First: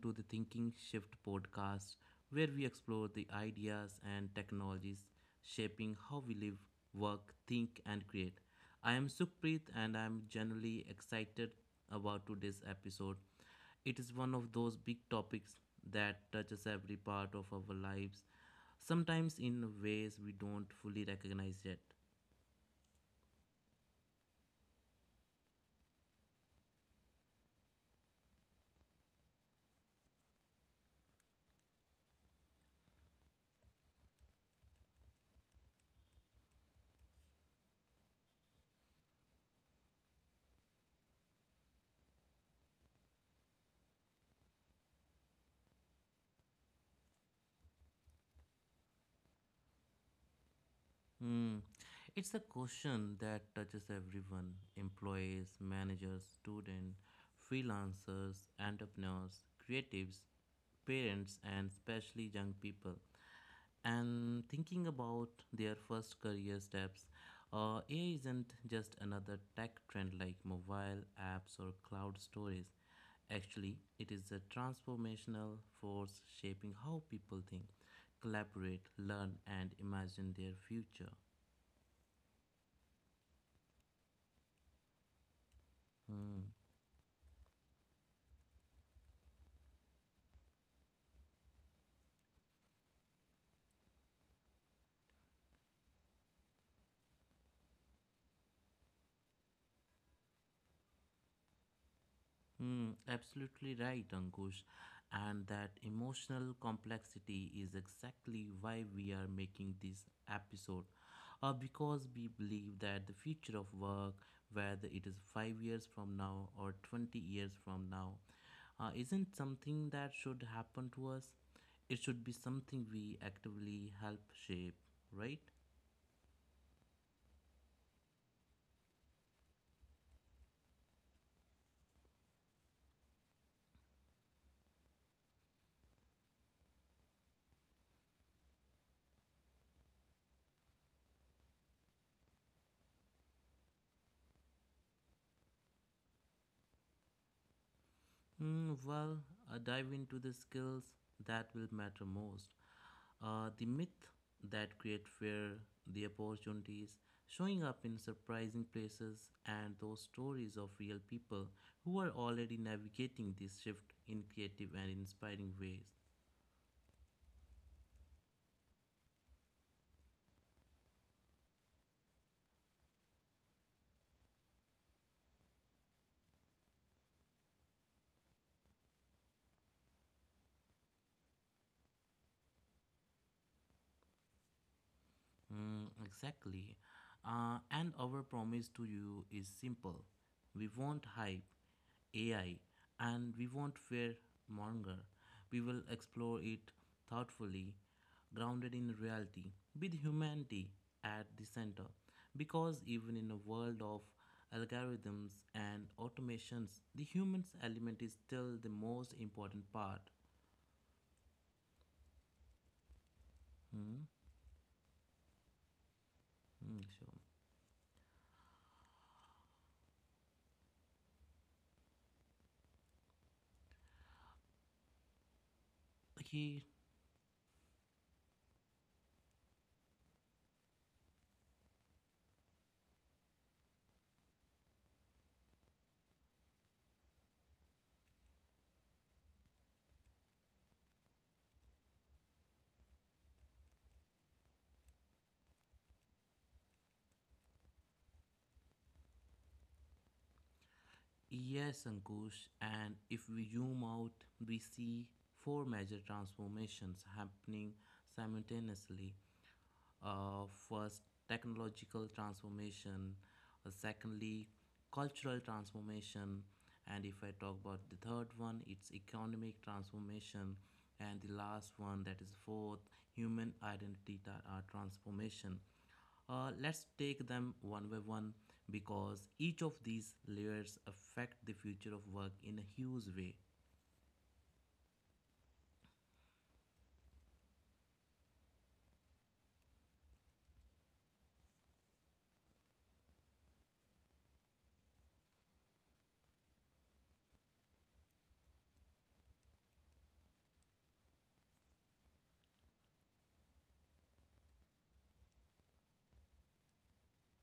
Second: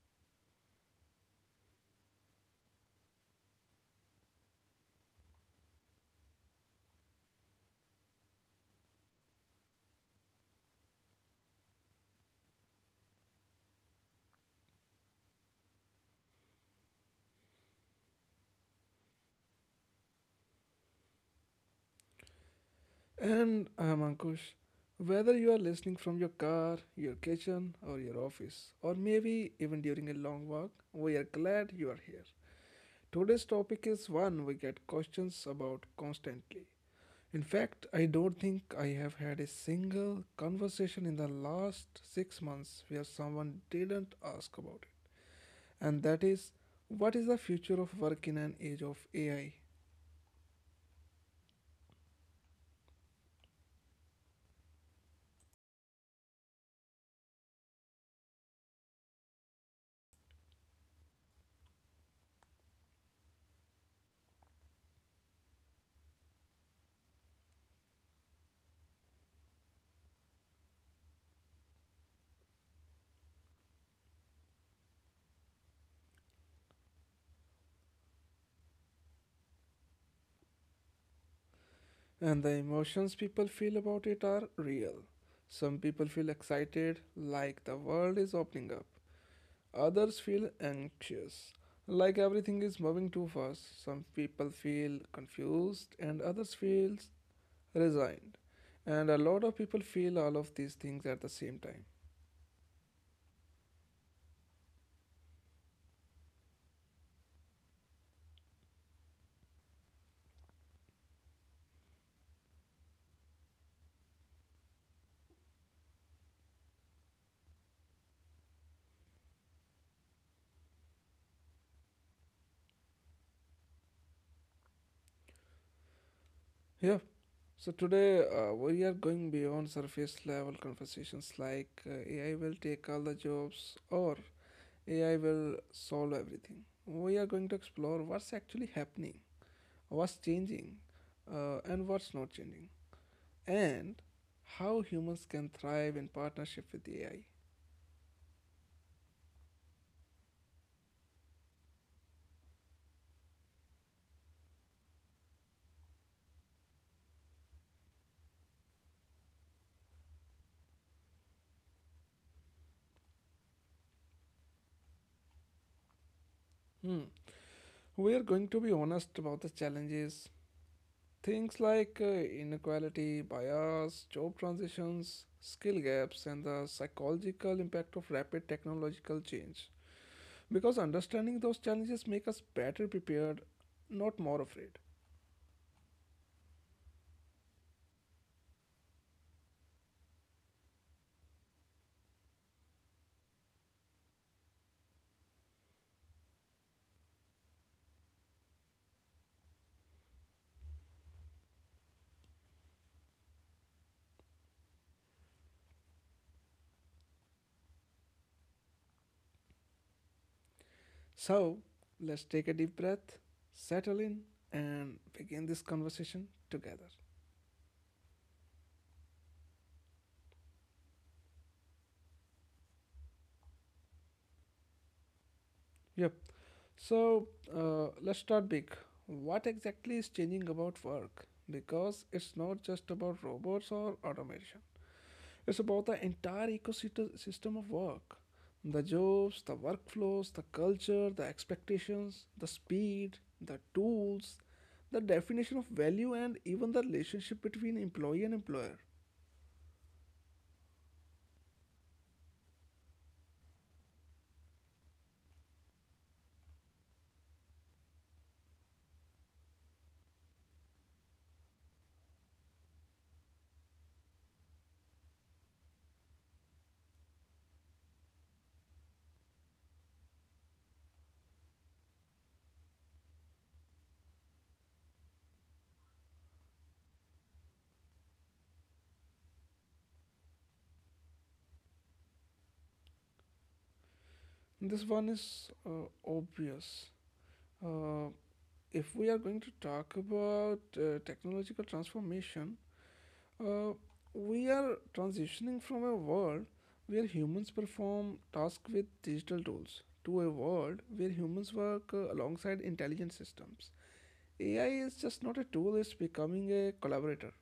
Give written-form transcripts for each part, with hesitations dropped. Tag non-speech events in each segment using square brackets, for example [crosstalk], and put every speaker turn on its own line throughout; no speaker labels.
to the Thinking Shift podcast, where we explore the ideas and technologies shaping how we live, work, think, and create. I am Sukhpreet, and I'm generally excited about today's episode. It is one of those big topics that touches every part of our lives, sometimes in ways we don't fully recognize yet.
And I'm Ankush. Whether you are listening from your car, your kitchen, or your office, or maybe even during a long walk, we are glad you are here. Today's topic is one we get questions about constantly. In fact, I don't think I have had a single conversation in the last six months where someone didn't ask about it. And that is, what is the future of work in an age of AI.
Hmm. It's a question that touches everyone employees, managers, students, freelancers, entrepreneurs, creatives, parents, and especially young people. And thinking about their first career steps, AI isn't just another tech trend like mobile apps or cloud storage. Actually, it is a transformational force shaping how people think, collaborate, learn, and imagine their future.
And the emotions people feel about it are real. Some people feel
Mm,
excited, like the world is opening up. Others feel anxious, like everything is moving too fast. Some people feel confused, and others feel resigned. And a lot of people feel all of these things at the same time.
absolutely right, Ankush. And that emotional complexity is exactly why we are making this episode. Because we believe that the future of work, whether it is 5 years from now or 20 years from now, isn't something that should happen to us. It should be something we actively help shape, right?
Yeah, so today we are going beyond surface level conversations like AI will take all the jobs or AI will solve everything. We are going to explore what's actually happening, what's changing, and what's not changing, and how humans can thrive in partnership with AI.
Mm. Dive into the skills that will matter most. The myth that create fear, the opportunities, showing up in surprising places, and those stories of real people who are already navigating this shift in creative and inspiring ways.
Hmm. We are going to be honest about the challenges, things like inequality, bias, job transitions, skill gaps, and the psychological impact of rapid technological change. Because understanding those challenges make us better prepared, not more afraid.
Mm, exactly. And our promise to you is simple. We won't hype AI and we won't fear monger. We will explore it thoughtfully, grounded in reality, with humanity at the center. Because even in a world of algorithms and automations, the humans element is still the most important part.
So, let's take a deep breath, settle
Hmm?
in, and begin this conversation
Hmm,
together.
sure.
Yep.
Okay.
So let's start big. What exactly is changing about work? Because it's not just about robots or automation. It's about the entire ecosystem system of work. The jobs, the workflows, the culture, the expectations, the speed, the tools, the definition of value, and even the relationship between employee and employer.
Yes, Ankush, and if we zoom out, we see four major transformations happening simultaneously. Uh, first, technological transformation, secondly, cultural transformation, and if I talk about the third one, it's economic transformation, and the last one, that is fourth, human identity transformation. Let's take them one by one because each of these layers affect the future of work in a huge way.
This one is obvious. Uh, if we are going to talk about technological transformation, uh, we are transitioning from a world where humans perform tasks with digital tools to a world where humans work alongside intelligent systems. AI is just not a tool, it's becoming a collaborator.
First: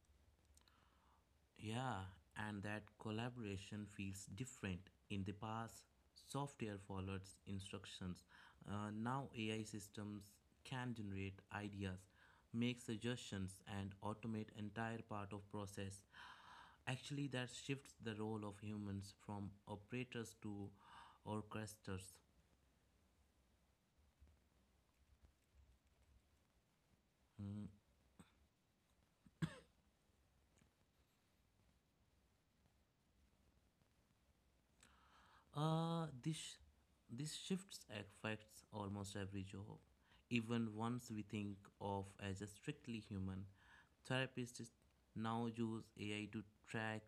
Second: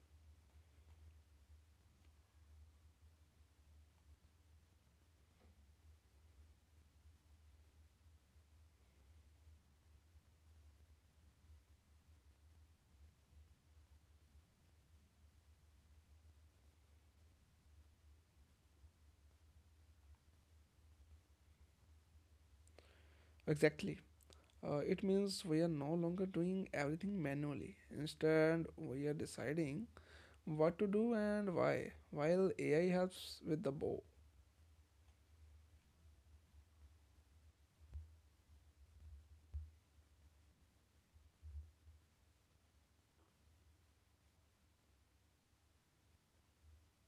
Yeah, and that collaboration feels different. In the past, software followed instructions. Now AI systems can generate ideas, make suggestions and automate entire part of process. Actually that shifts the role of humans from operators to orchestrators.
Exactly. It means we are no longer doing everything manually. Instead, we are deciding what to do and why, while AI helps with the bow.
Uh, this this shifts affects almost every job, even ones we think of as a strictly human. Therapists now use AI to track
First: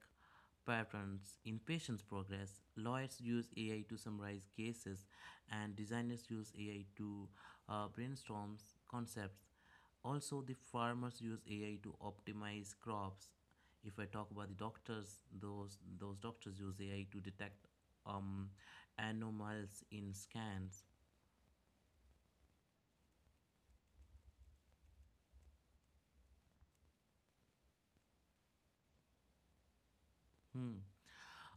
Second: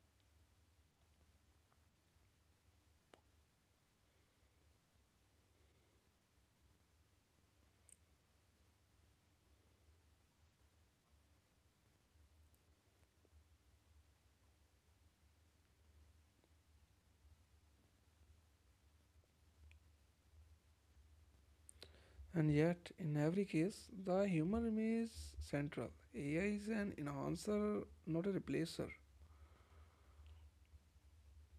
patterns in patients' progress. Lawyers use AI to summarize cases, and designers use AI to brainstorm concepts. Also, the farmers use AI to optimize crops if I talk about the doctors, those doctors use AI to detect um, anomalies in scans.
And yet, in every case, the human remains central. AI is an enhancer, not a replacer.
Hmm.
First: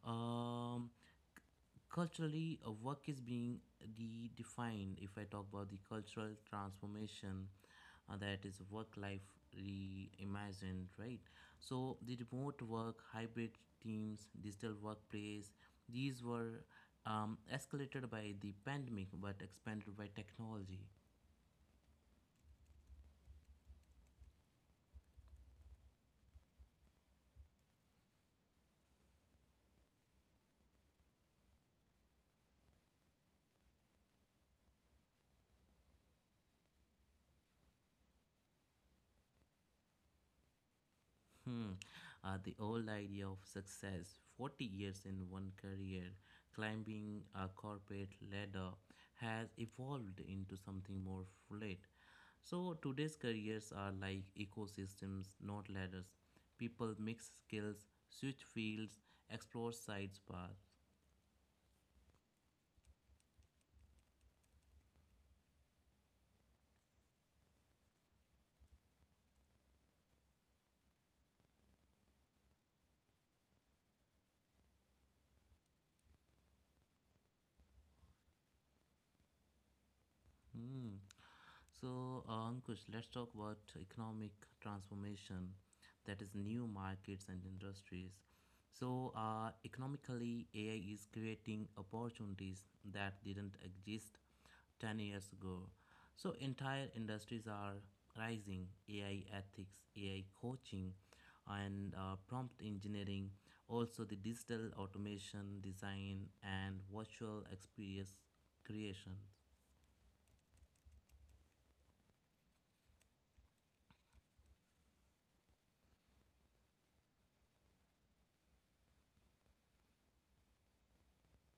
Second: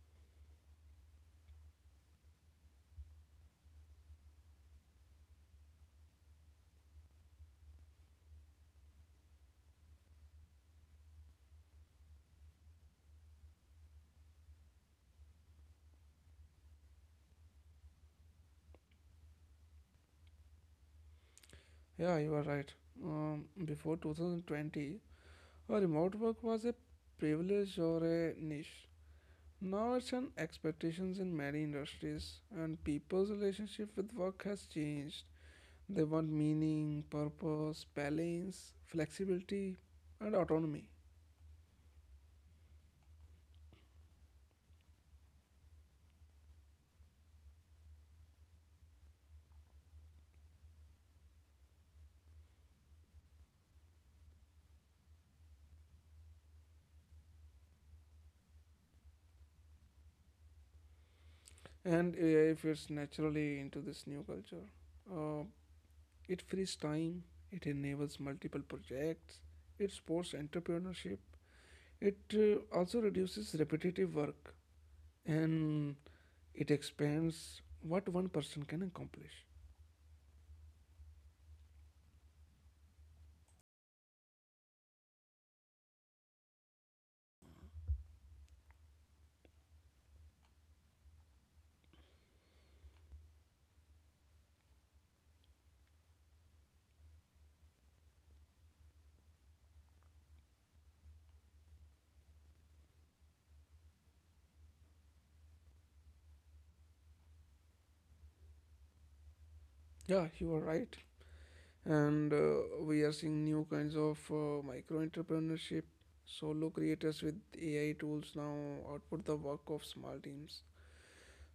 Um, Culturally, a work is being redefined. If I talk about the cultural transformation, that is work life reimagined, right? So the remote work, hybrid teams, digital workplace, these were escalated by the pandemic but expanded by technology.
Yeah, you are right. Before 2020, a remote work was a privilege or a niche. Now it's an expectations in many industries, and people's relationship with work has changed. They want meaning, purpose, balance, flexibility, and autonomy.
Hmm. The old idea of success 40 years in one career, climbing a corporate ladder, has evolved into something more fluid. So, today's careers are like ecosystems, not ladders. People mix skills, switch fields, explore side paths.
And AI fits naturally into this new culture. Uh, It frees time, it enables multiple projects, it supports entrepreneurship, it also reduces repetitive work, and it expands what one person can accomplish.
Hmm. So, Ankush, let's talk about economic transformation, that is new markets and industries. So, economically, AI is creating opportunities that didn't exist 10 years ago. So, entire industries are rising AI ethics, AI coaching, and prompt engineering, also the digital automation, design, and virtual experience creation.
Yeah, you are right. And we are seeing new kinds of micro entrepreneurship. Solo creators with AI tools now output the work of small teams.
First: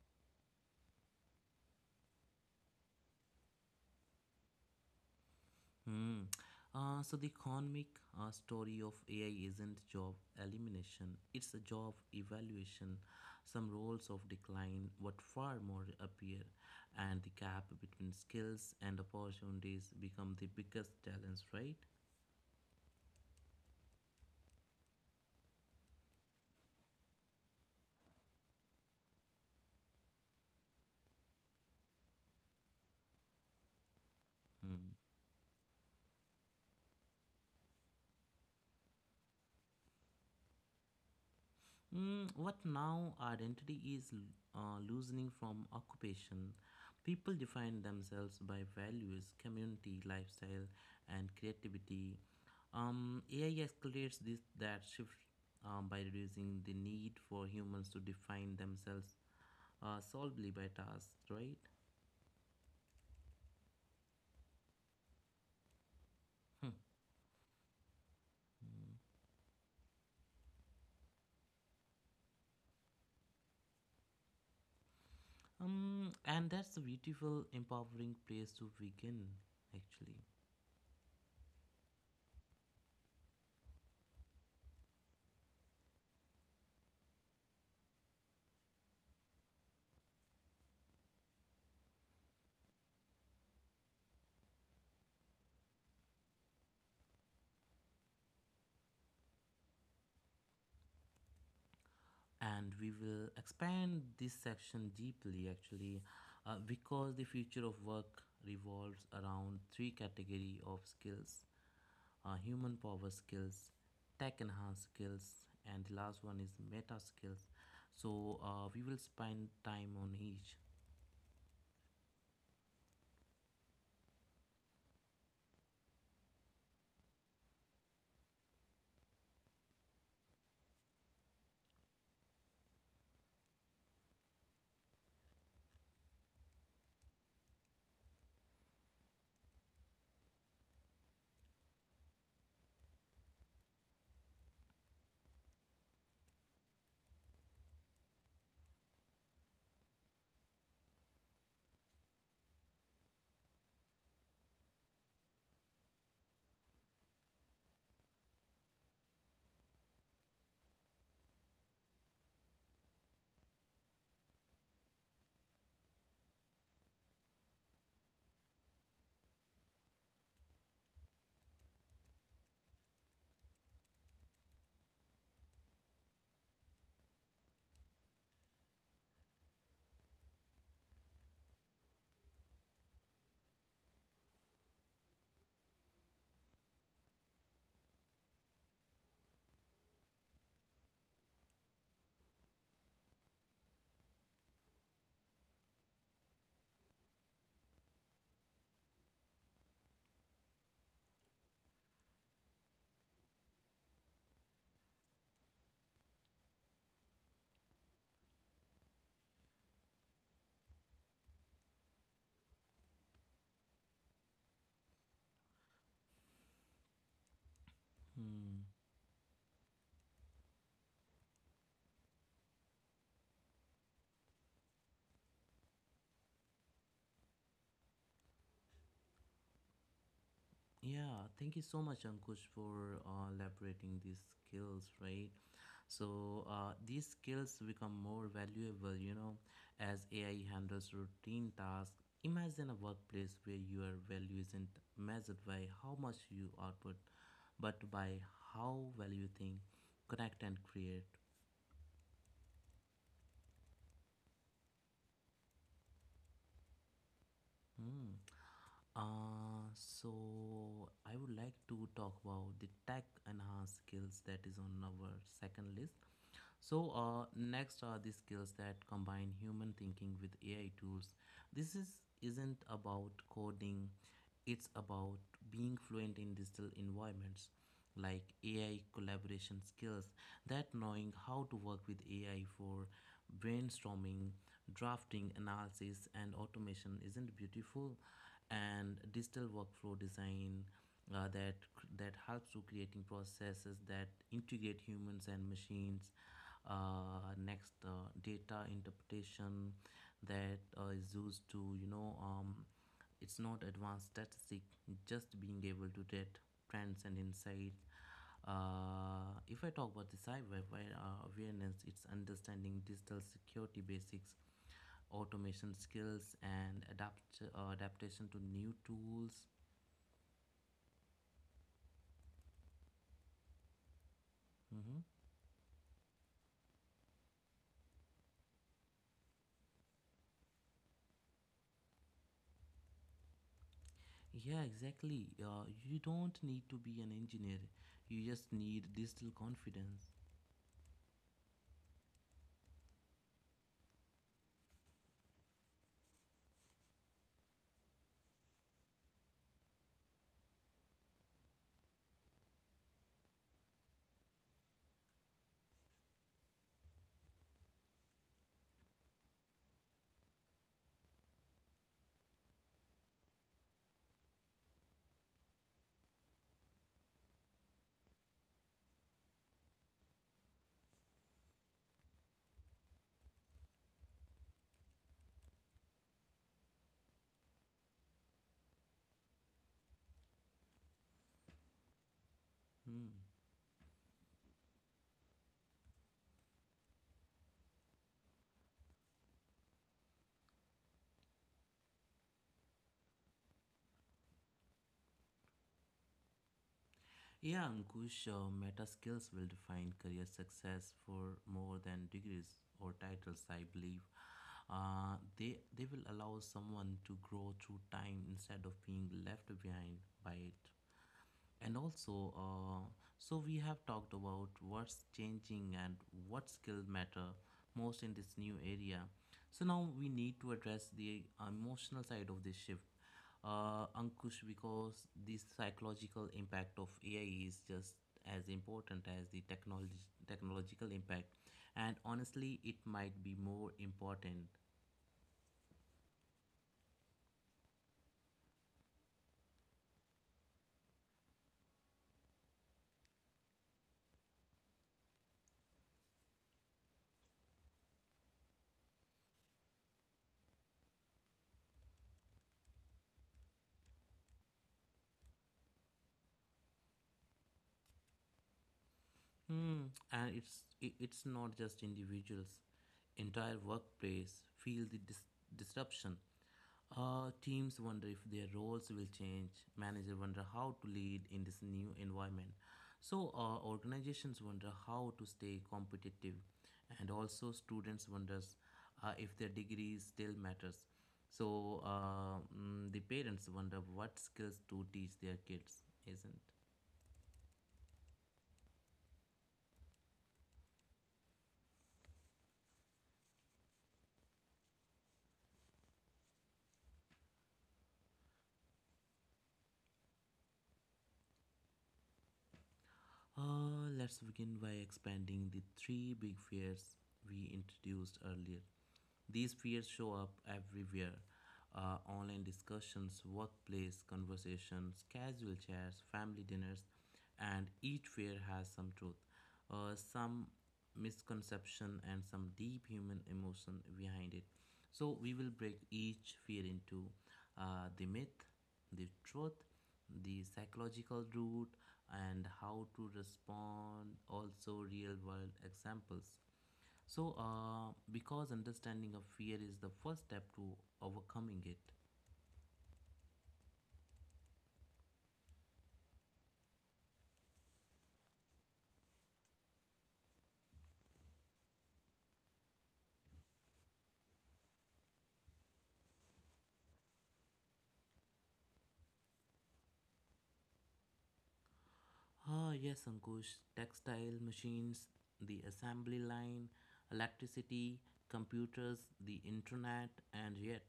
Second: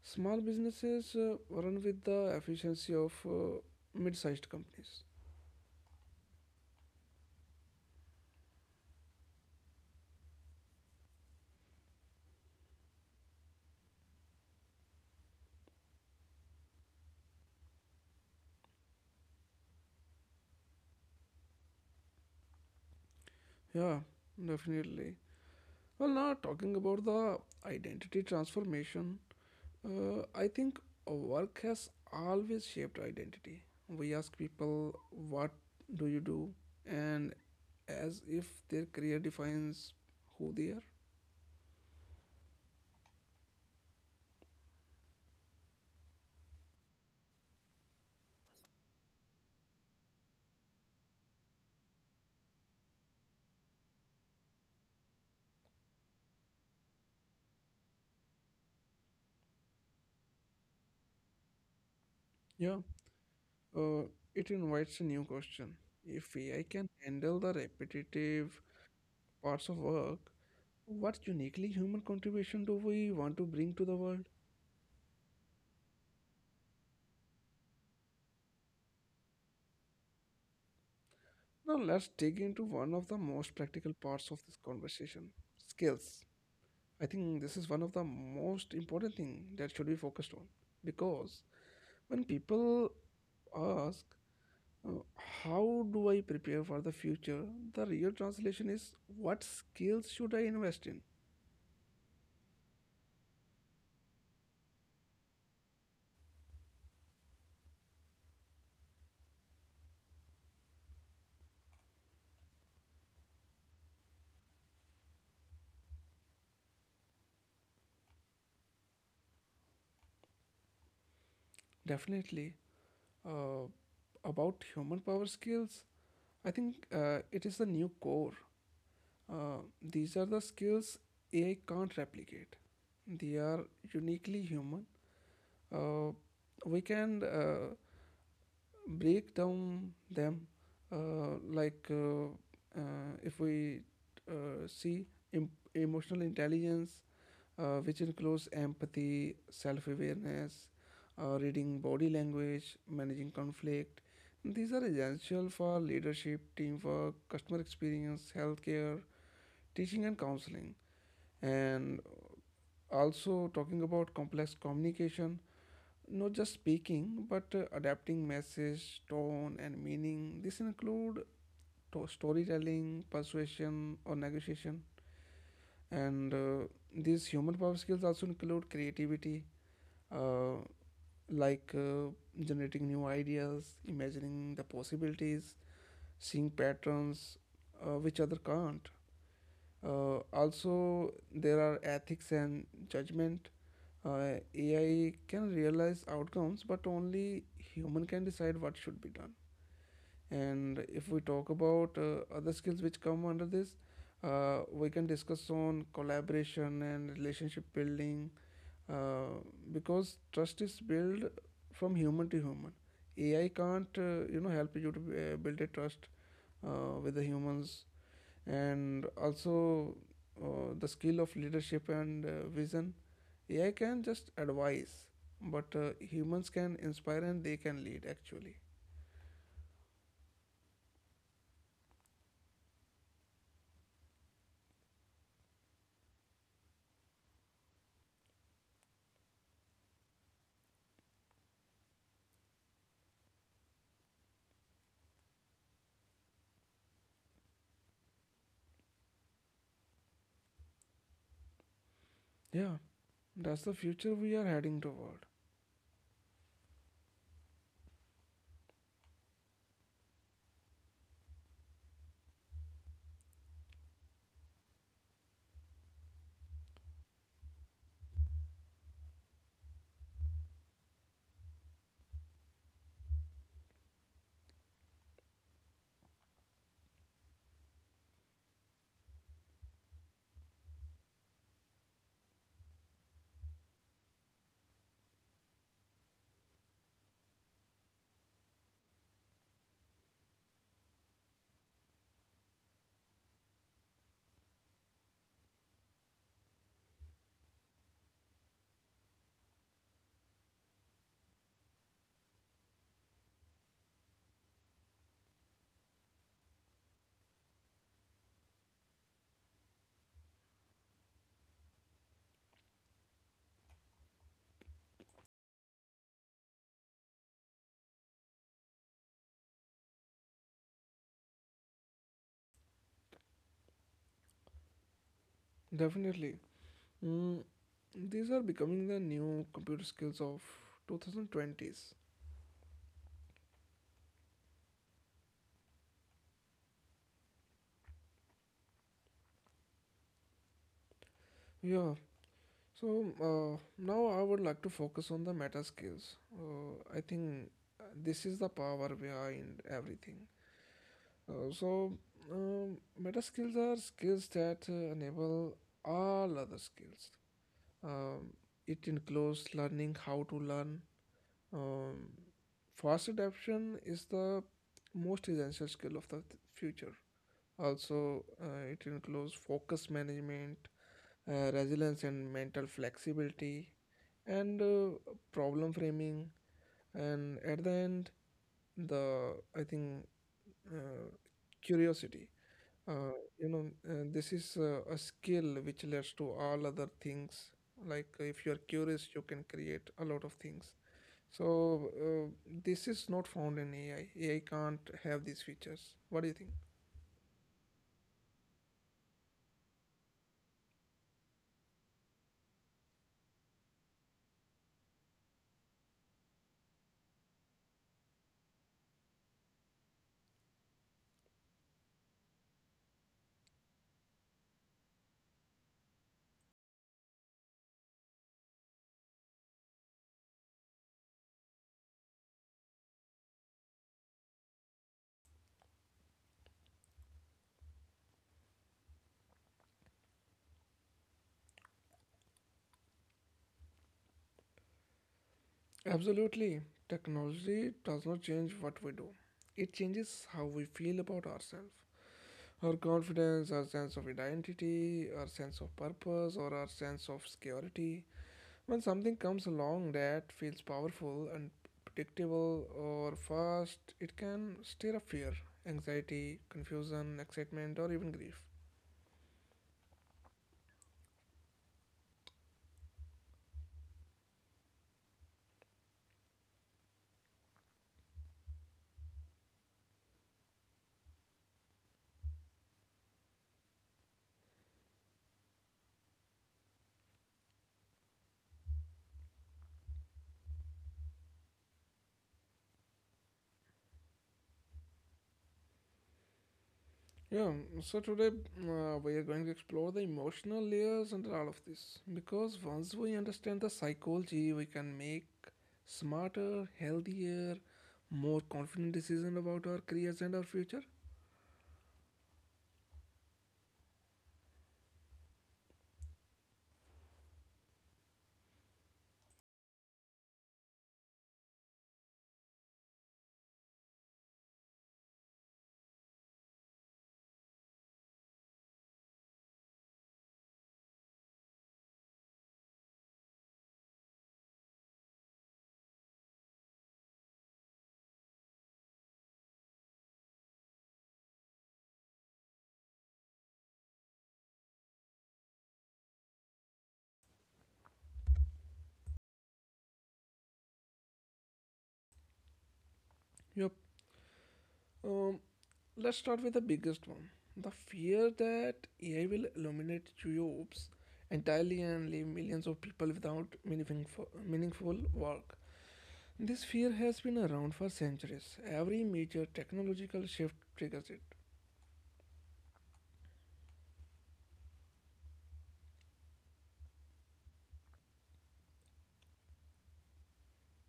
Small businesses run with the efficiency of mid sized companies.
Hmm. So the economic story of AI isn't job elimination; it's a job evaluation. Some roles of decline what far more appear, and the gap between skills and opportunities become the biggest challenge. Right?
Yeah, definitely. Well, now talking about the identity transformation, I think work has always shaped identity. We ask
Hmm.
people, what do you do? And as if their career defines who they are.
Mm, what now identity is loosening from occupation. People define themselves by values, community, lifestyle, and creativity. AI accelerates this that shift by reducing the need for humans to define themselves solely by tasks, right?
Yeah, uh, it invites a new question. If AI
Hmm.
can handle the repetitive
Hmm.
parts of work, what uniquely human contribution do we want to bring to the world?
And that's a beautiful, empowering place to begin, actually.
Now, let's dig into one of the most practical parts of this conversation, skills. I think this is one of the most important thing that should be focused on, because when people ask, uh, how do I prepare for the future? The real translation is, what skills should I invest in?
And we will expand this section deeply actually, because the future of work revolves around three category of skills: human power skills, tech enhanced skills, and the last one is meta skills. So we will spend time on each.
Definitely. uh, about human power skills, I think it is the new core. These are the skills AI can't replicate. They are uniquely human. Uh, we can Break down them like if we see em- emotional intelligence, which includes empathy, self-awareness, reading body language, managing conflict. These are essential for leadership, teamwork, customer experience, healthcare, teaching and counseling. And also talking about complex communication, not just speaking but adapting message, tone and meaning. This include storytelling, persuasion or negotiation. And these human power skills also include creativity, uh, like uh, generating new ideas, imagining the possibilities, seeing patterns which other can't. Also, there are ethics and judgment. AI can realize outcomes, but only human can decide what should be done. And if we talk about other skills which come under this, we can discuss on collaboration and relationship building, uh, because trust is built from human to human. AI can't you know, help you to build a trust with the humans.
Hmm.
And also the skill of leadership and vision. AI can just advise, but humans can inspire and they can lead actually.
Yeah, thank you so much, Ankush, for elaborating these skills, right? So these skills become more valuable, you know, as AI handles routine tasks. Imagine a workplace where your value isn't measured by how much you output, but by how well you think, connect, and create.
Yeah, that's the future we are heading toward.
Hmm. So I would like to talk about the tech enhanced skills that is on our second list. So next are the skills that combine human thinking with AI tools. This is Isn't about coding; it's about being fluent in digital environments, like AI collaboration skills. That knowing how to work with AI for brainstorming, drafting, analysis, and automation isn't beautiful, and digital workflow design uh, that that helps to creating processes that integrate humans and machines. Next, data interpretation, that is used to it's not advanced statistic, just being able to get trends and insights. If I talk about the cyber awareness, it's understanding digital security basics, automation skills and adaptation to new tools. Mm-hmm.
Definitely. Mm, these are becoming the new computer skills of 2020s.
Yeah, exactly. You don't need to be an engineer. You just need digital confidence.
Yeah. So now I would like to focus on the meta skills. I think this is the power behind everything. Uh, so Meta skills are skills that enable all other skills. Um, it includes learning how to learn. Um, Fast adaptation is the most essential skill of the future. Also, it includes focus management, resilience and mental flexibility, and problem framing. And at the end, the I think uh, curiosity. Uh,
Hmm.
this is a skill which leads to all other things. Like if you are curious, you can create a lot of things. So this is not found in AI. AI can't have these features. What do you think?
Yeah, Ankush, meta skills will define career success for more than degrees or titles, I believe. They will allow someone to grow through time instead of being left behind by it. And also, so we have talked about what's changing and what skills matter most in this new area. So now we need to address the emotional side of this shift, Ankush, because the psychological impact of AI is just as important as the technology technological impact, and honestly, it might be more important.
Absolutely. Technology does not change what we do. It changes how we feel about ourselves. Our confidence, our sense of identity, our sense of purpose, or our sense of security. When something comes along that feels powerful and predictable or fast, it can stir up fear, anxiety, confusion, excitement, or even grief.
And it's not just individuals. Entire workplace feel the disruption. Teams wonder if their roles will change. Managers wonder how to lead in this new environment. So organizations wonder how to stay competitive, and also students wonders if their degree still matters. So the parents wonder what skills to teach their kids, isn't?
Yeah, so today we are going to explore the emotional layers under all of this, because once we understand the psychology, we can make smarter, healthier, more confident decisions about our careers and our future.
Let's begin by expanding the three big fears we introduced earlier. These fears show up everywhere: online discussions, workplace conversations, casual chats, family dinners, and each fear has some truth, some misconception, and some deep human emotion behind it. So, we will break each fear into the myth, the truth, the psychological root, and how to respond, also real world examples. So, because understanding of fear is the first step to overcoming it.
Yep. Um, let's start with the biggest one, the fear that AI will eliminate jobs entirely and leave millions of people without meaningful work. This fear has been around for centuries. Every major technological shift triggers it.
Ah, yes, Ankush. Textile machines, the assembly line, electricity, computers, the internet, and yet,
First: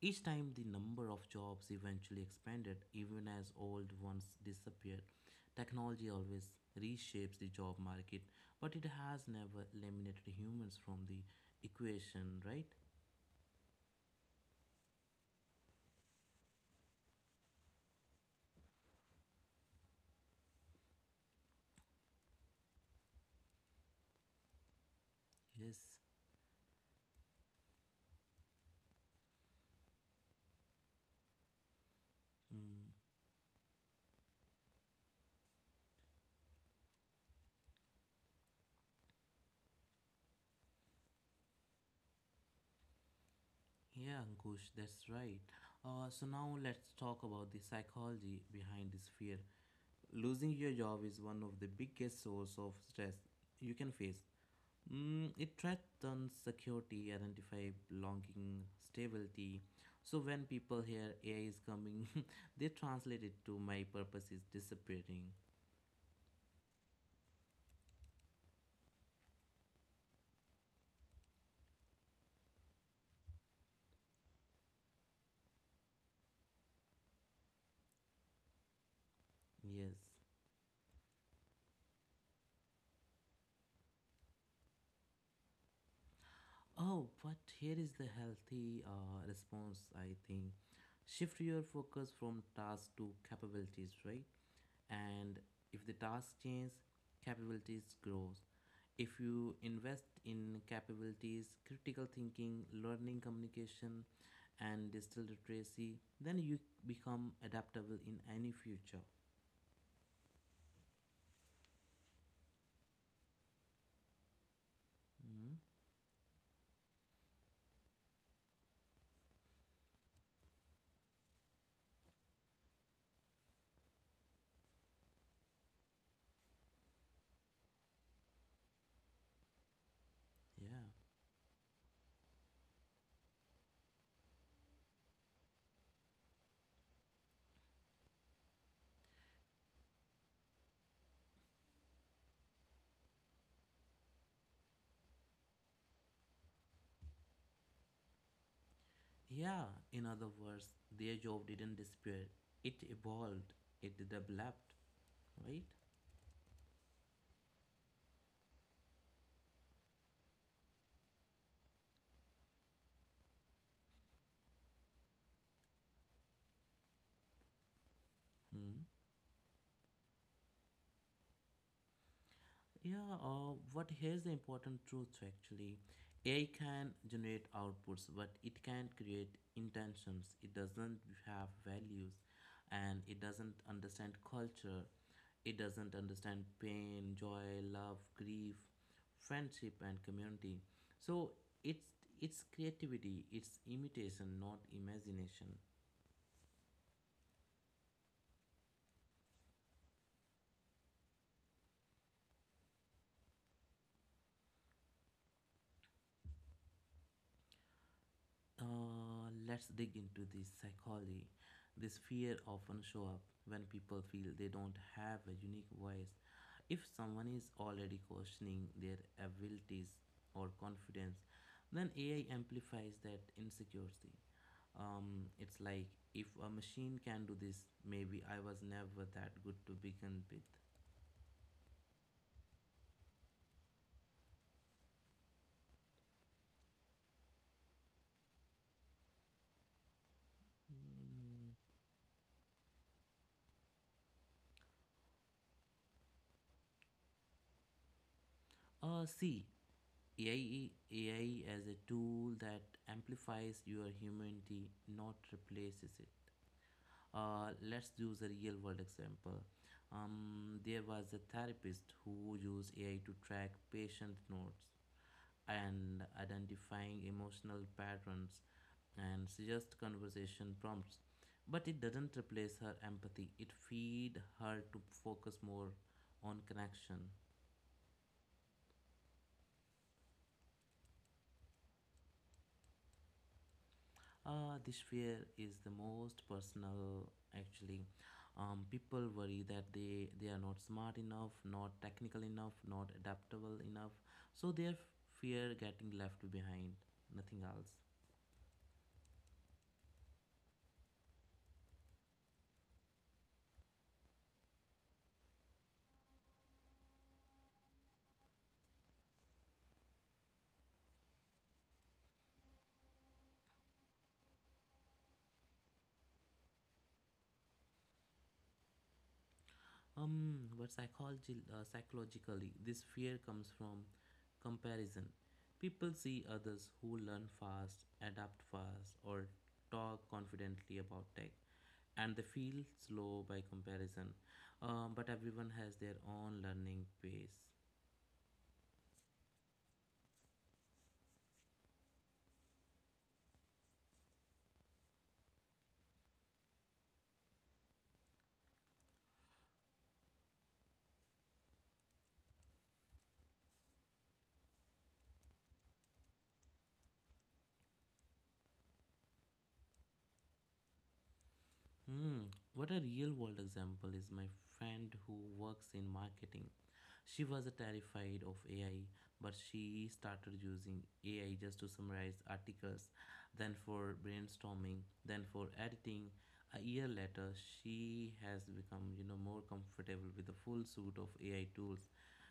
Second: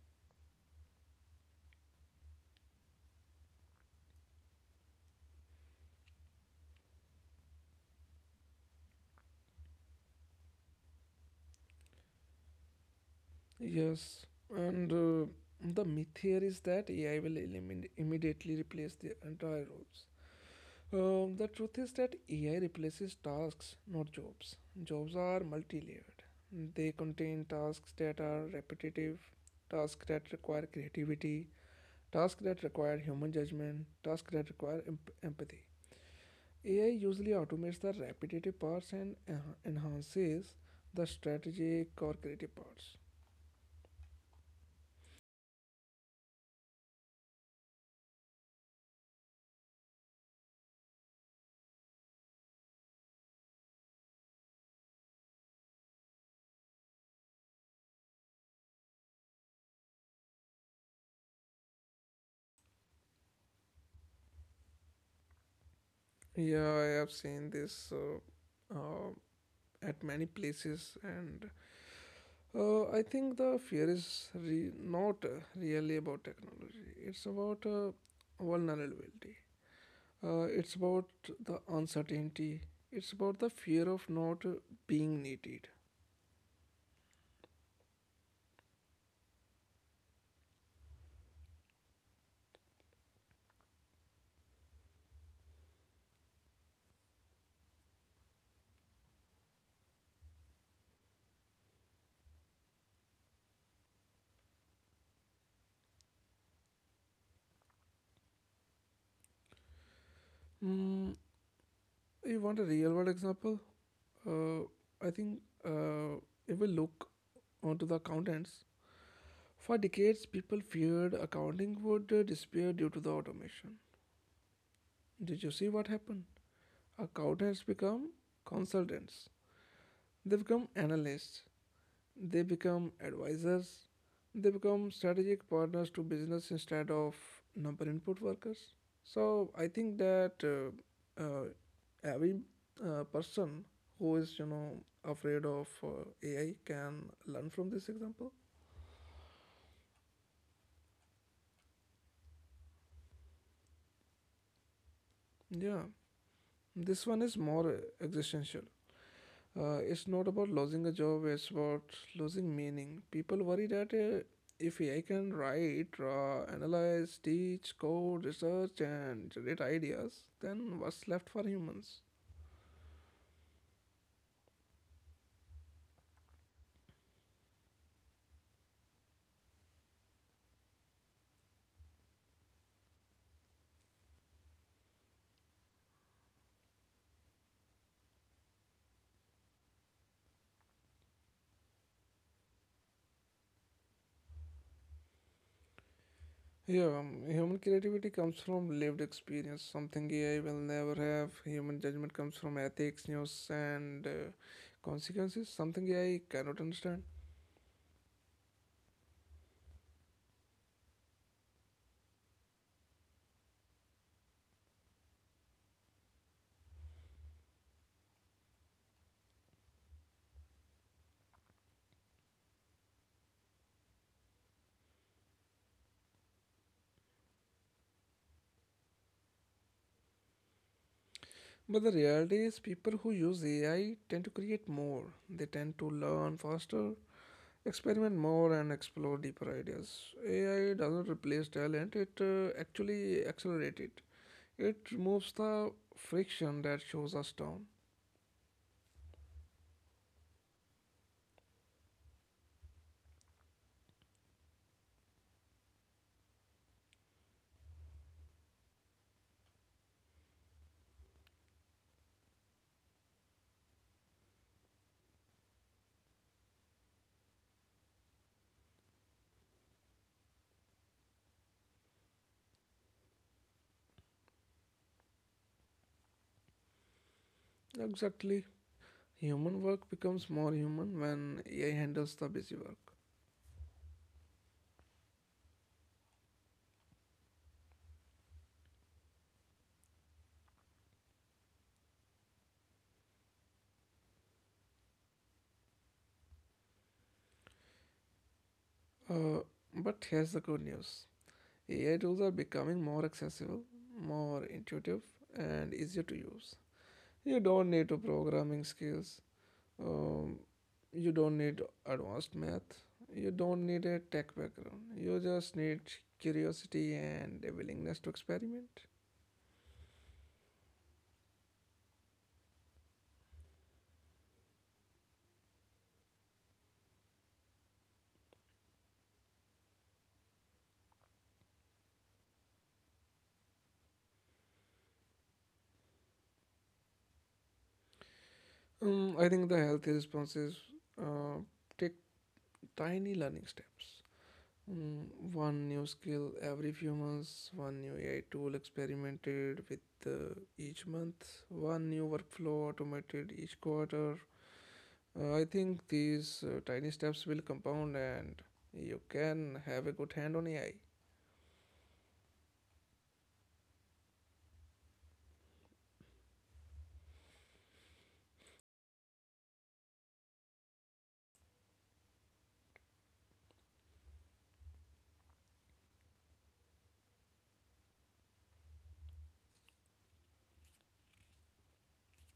each time the number of jobs eventually expanded, even as old ones disappeared. Technology always reshapes the job market, but it has never eliminated humans from the equation, right?
Yes, and the myth here is that AI will immediately replace the entire roles. The truth is that AI replaces tasks, not jobs. Jobs are
Yes.
multi layered, they contain tasks that are repetitive, tasks that require creativity, tasks that require human judgment, tasks that require empathy. AI usually automates the repetitive parts and enhances the strategic or creative parts.
Yeah, Ankush, that's right. So now let's talk about the psychology behind this fear. Losing your job is one of the biggest source of stress you can face. Mm, it threatens security, identify belonging, stability. So when people hear AI is coming, [laughs] they translate it to my purpose is disappearing.
Yeah, I have seen this at many places, and I think the fear is not really about technology. It's about vulnerability.
Yes.
It's about the uncertainty. It's about the fear of not being needed.
Oh, but here is the healthy response, I think. Shift your focus from task to capabilities, right? And if the task changes, capabilities grows. If you invest in capabilities, critical thinking, learning communication, and digital literacy, then you become adaptable in any future.
Mm, you want a real world example? Uh, I think
Mhm.
uh, if we look onto the accountants, for decades people feared accounting would disappear due to the automation. Did you see what happened? Account has become consultants. They become
Yeah.
analysts. They become advisors. They become strategic partners to business instead of number input workers. So I think that every person who is, you know, afraid of AI can learn from this example.
Yeah, in other words, their job didn't disappear. It evolved, it developed, right?
Yeah, this one is more existential. It's not about losing a job, it's about losing meaning. People worry that if AI can write, analyze, teach, code, research,
Hmm.
and generate ideas, then what's left for humans?
Yeah, what here's the important truth actually. AI can generate outputs, but it can not create intentions. It doesn't have values and it doesn't understand culture. It doesn't understand pain, joy, love, grief, friendship and community. So it's it's creativity, it's imitation, not imagination.
Yeah, human creativity comes from lived experience, something AI will never have. Human judgment comes from ethics, news, and consequences, something AI cannot understand.
Let's dig into this psychology. This fear often show up when people feel they don't have a unique voice. If someone is already questioning their abilities or confidence, then AI amplifies that insecurity. It's like if a machine can do this, maybe I was never that good to begin with.
But the reality is, people who use AI tend to create more, they tend to learn faster, experiment more and explore deeper ideas. AI doesn't replace talent, it actually accelerates it. It removes the friction that shows us down.
See, AI as a tool that amplifies your humanity, not replaces it. Let's use a real world example. There was a therapist who used AI to track patient notes and identifying emotional patterns and suggest conversation prompts, but it doesn't replace her empathy, it feed her to focus more on connection.
Exactly. Human work becomes more human when AI handles the busy work.
This fear is the most personal actually. People worry that they are not smart enough, not technical enough, not adaptable enough, so they fear getting left behind, nothing else.
Uh, but here's the good news, AI tools are becoming more accessible, more intuitive, and easier to use. You don't need to programming skills. Um, you don't need advanced math. You don't need a tech background. You just need curiosity and a willingness to experiment.
Psychologically, this fear comes from comparison. People see others who learn fast, adapt fast, or talk confidently about tech, and they feel slow by comparison. But everyone has their own learning pace.
I think the healthy response is uh, take tiny learning steps. Mm, one new skill every few months, one new AI tool experimented with each month, one new workflow automated each quarter. I think these tiny steps will compound and you can have a good hand on AI.
Hmm, what a real world example is my friend who works in marketing. She was terrified of AI, but she started using AI just to summarize articles, then for brainstorming, then for editing. A year later, she has become, more comfortable with the full suite of AI tools.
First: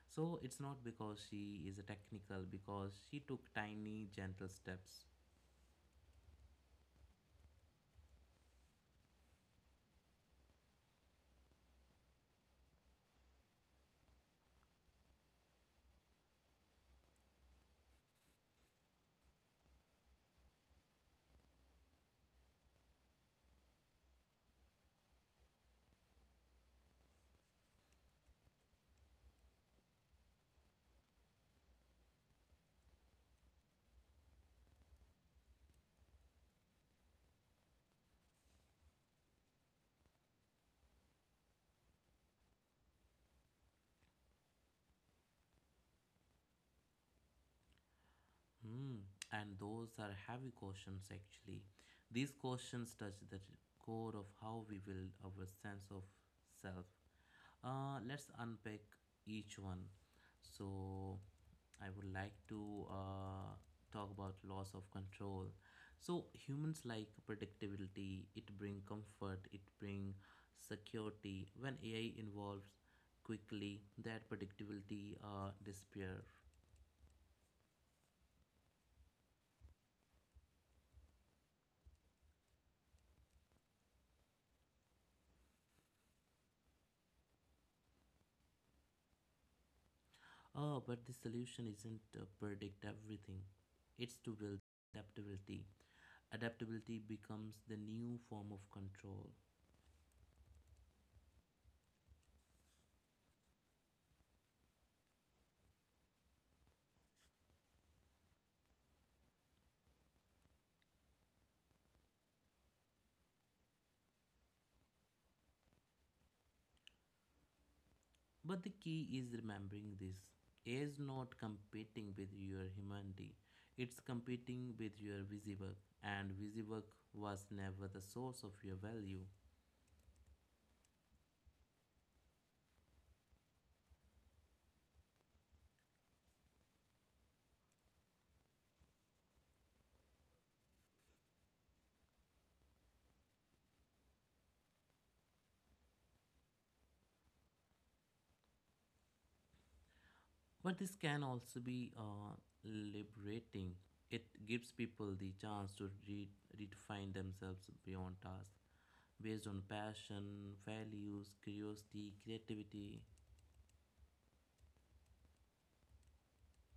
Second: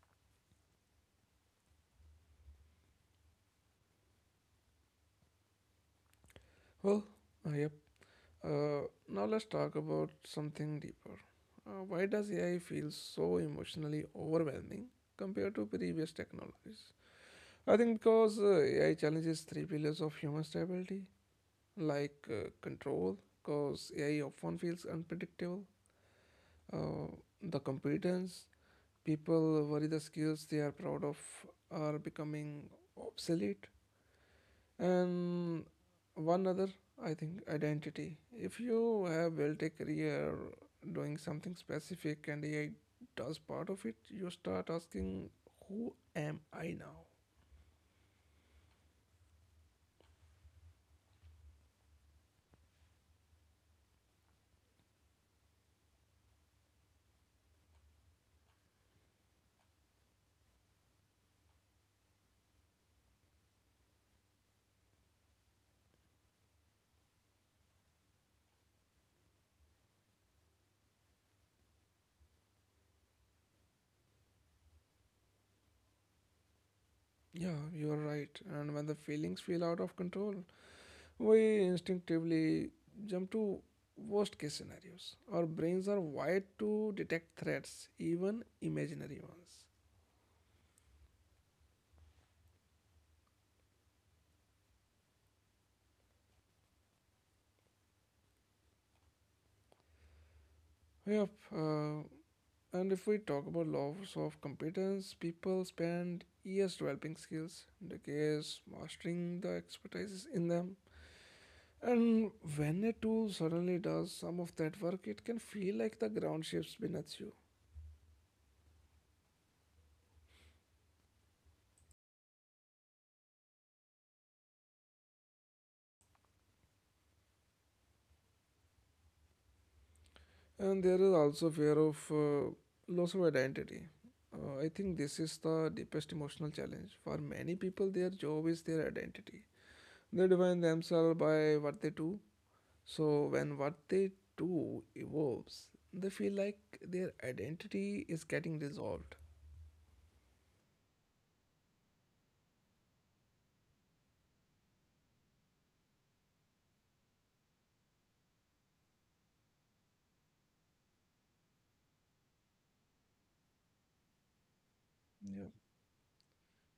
So it's not because she is a technical, because she took tiny, gentle steps.
Well, yep. Uh, Now let's talk about something deeper. Why does AI feel so emotionally overwhelming compared to previous technologies? I think because AI challenges three pillars of human stability, like control, because AI often feels unpredictable, uh, the competence, people worry the skills they are proud of are becoming obsolete, and one other, I think, identity. If you have built a career doing something specific and AI does part of it, you start asking, "Who am I now?"
Hmm, and those are heavy questions actually. These questions touch the core of how we build our sense of self. Let's unpack each one. So, I would like to talk about loss of control. So, humans like predictability, it bring comfort, it bring security. When AI involves quickly, that predictability disappear.
Yeah, you're right. And when the feelings feel out of control, we instinctively jump to worst case scenarios. Our brains are wired to detect threats, even imaginary ones.
Oh, but the solution isn't to predict everything. It's to build adaptability. Adaptability becomes the new form of control.
Yep. And if we talk about laws of competence, people spend years developing skills, in the case mastering the expertise in them. And when a tool suddenly does some of that work, it can feel like the ground shifts beneath you.
But the key is remembering this. A is not competing with your humanity. It's competing with your busy work. And busy work was never the source of your value.
And there is also fear of loss of identity. I think this is the deepest emotional challenge. For many people, their job is their identity. They define themselves by what they do, so when what they do evolves, they feel like their identity is getting dissolved.
But this can also be liberating. It gives people the chance to redefine themselves beyond tasks, based on passion, values, curiosity, creativity.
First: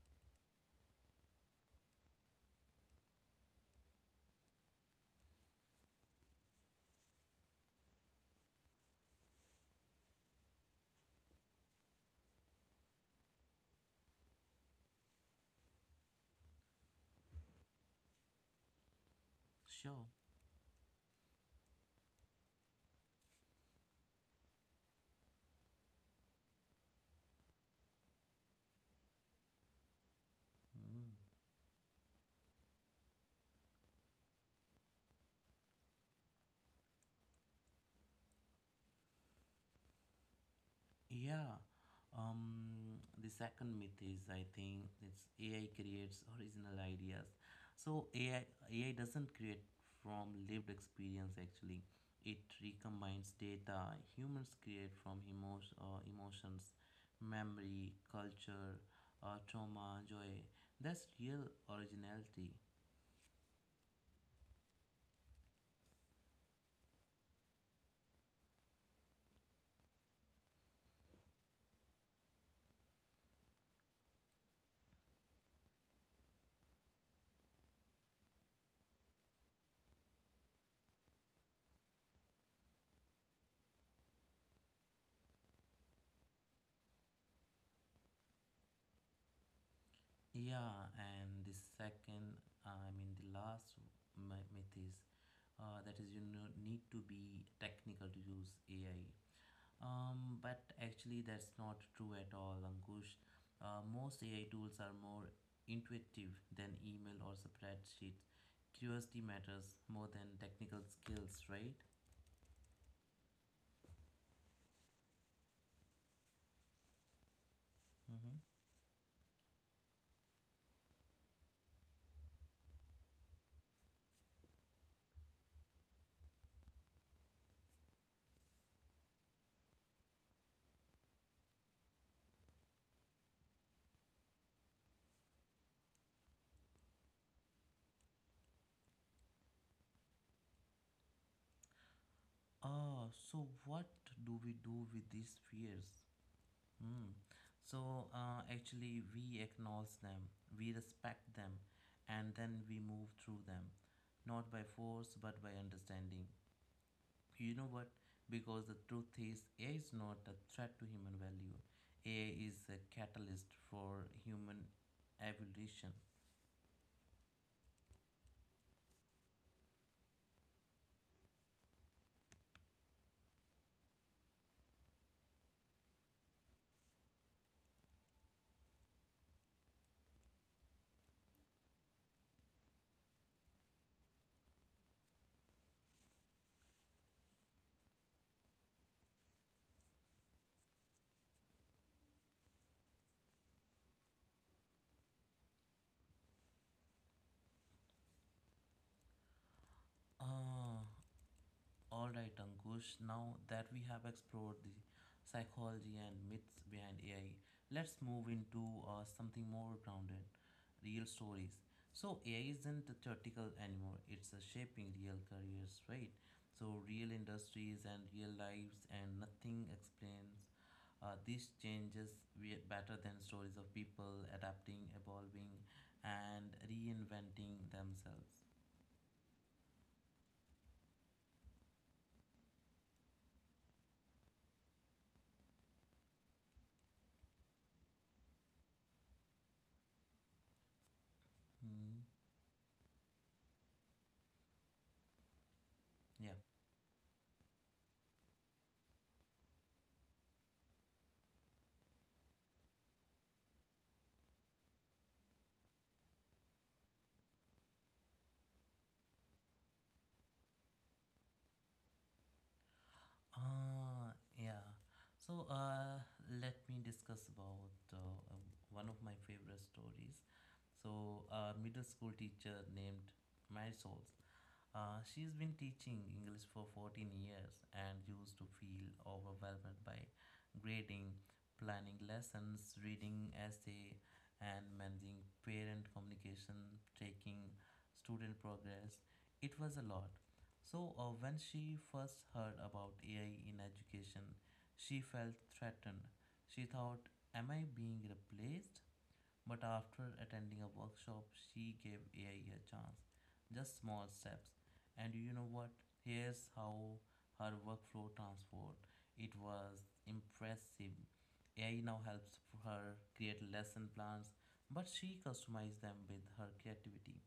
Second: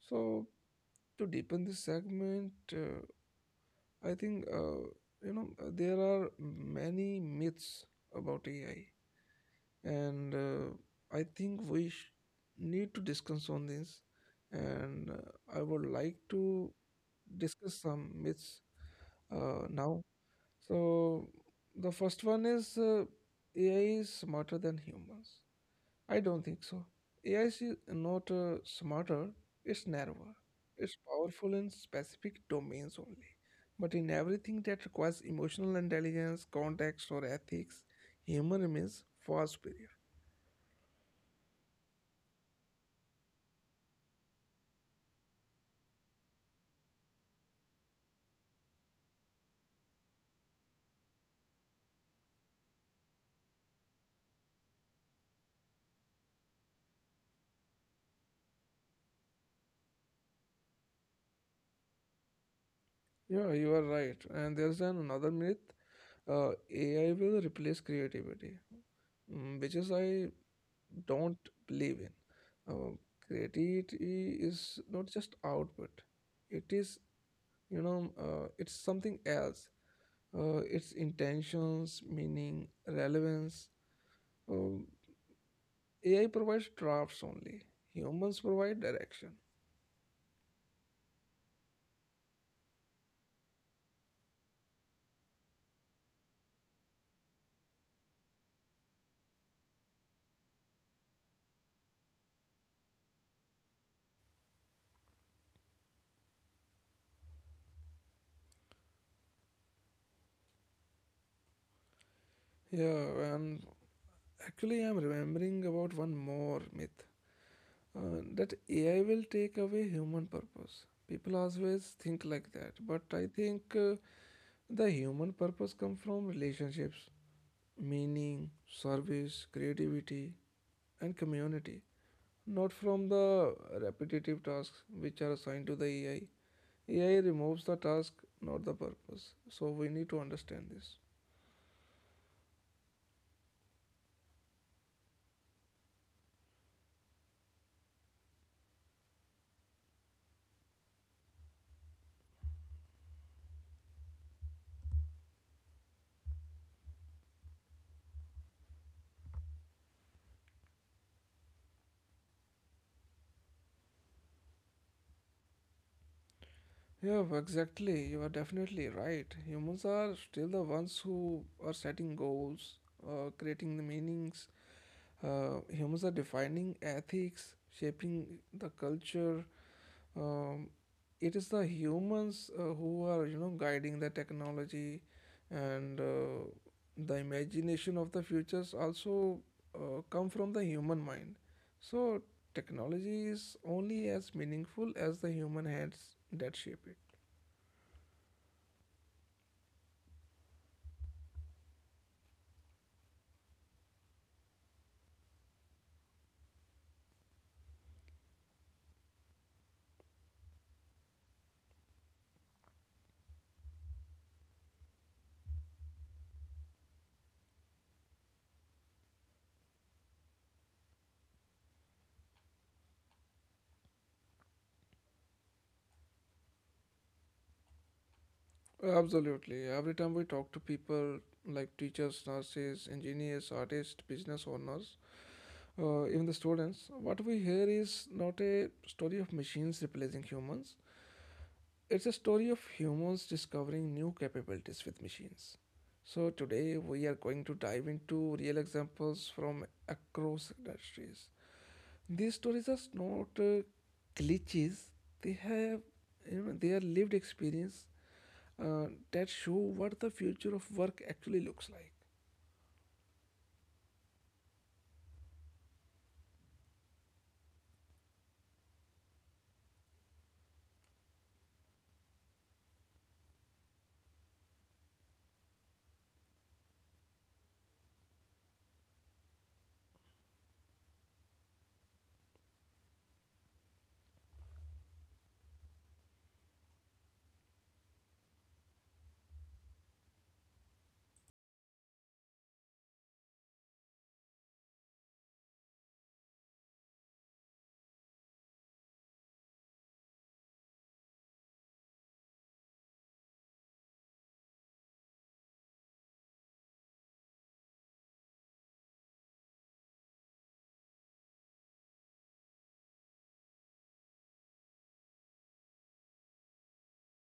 So to deepen this segment, I think there are many myths about AI, and I think need to discuss on this. And I would like to discuss some myths now.
Sure.
So the first one is AI is smarter than humans. I don't think so. AI is not smarter, it's narrower. It's
Mm.
powerful in specific domains only. But in everything that requires emotional intelligence, context, or ethics, human remains far superior.
Yeah. The second myth is I think it's AI creates original ideas. So AI doesn't create from lived experience actually. It recombines data humans create from emotion, emotions, memory, culture, trauma, joy. That's real originality.
Yeah, you are right. And there's an another myth. AI will replace creativity, mm, which is I don't believe in. Uh, creativity is not just output, it is, it's something else. Its intentions, meaning, relevance. Um, AI provides drafts only. Humans provide direction.
Yeah, and the second, I mean, the last myth is that is need to be technical to use AI. But actually, that's not true at all, Ankush. Most AI tools are more intuitive than email or spreadsheets. Curiosity matters more than technical skills, right?
Yeah, and actually, I'm remembering about one more myth.
Mm-hmm.
That AI will take away human purpose. People always think like that, but I think the human purpose come from relationships, meaning, service, creativity, and community, not from the repetitive tasks which are assigned to the AI. AI removes the task, not the purpose. So we need to understand this.
So what do we do with these fears? Mm. So actually, we acknowledge them, we respect them, and then we move through them, not by force but by understanding. You know what? Because the truth is, AI is not a threat to human value. AI is a catalyst for human evolution.
Yeah, exactly. You are definitely right. Humans are still the ones who are setting goals, creating the meanings. Humans are defining ethics, shaping the culture. Um, it is the humans who are, guiding the technology and the imagination of the futures also come from the human mind. So technology is only as meaningful as the human hands that shape it.
Ah, all right, Ankush, now that we have explored the psychology and myths behind AI, let's move into something more grounded, real stories. So, AI isn't theoretical anymore, it's shaping real careers, right? So, real industries and real lives, and nothing explains these changes we better than stories of people adapting, evolving, and reinventing themselves.
Absolutely. Every time we talk to people like teachers, nurses, engineers, artists, business owners, even the students, what we hear is not a story of machines replacing humans,
Hmm.
it's a story of humans discovering new capabilities with machines. So,
Yeah.
today we are going to dive into real examples from across industries. These stories are not glitches. They have, they are lived experience uh, that show what the future of work actually looks like.
Ah, yeah. So, let me discuss about um, one of my favorite stories. So, a middle school teacher named Marisol she's been teaching English for 14 years and used to feel overwhelmed by grading, planning lessons, reading essay, and managing parent communication, tracking student progress. It was a lot. So when she first heard about AI in education, she felt threatened. She thought, "Am I being replaced?" But after attending a workshop, she gave AI a chance. Just small steps. And you know what? Here's how her workflow transformed. It was impressive. AI now helps her create lesson plans, but she customized them with her creativity.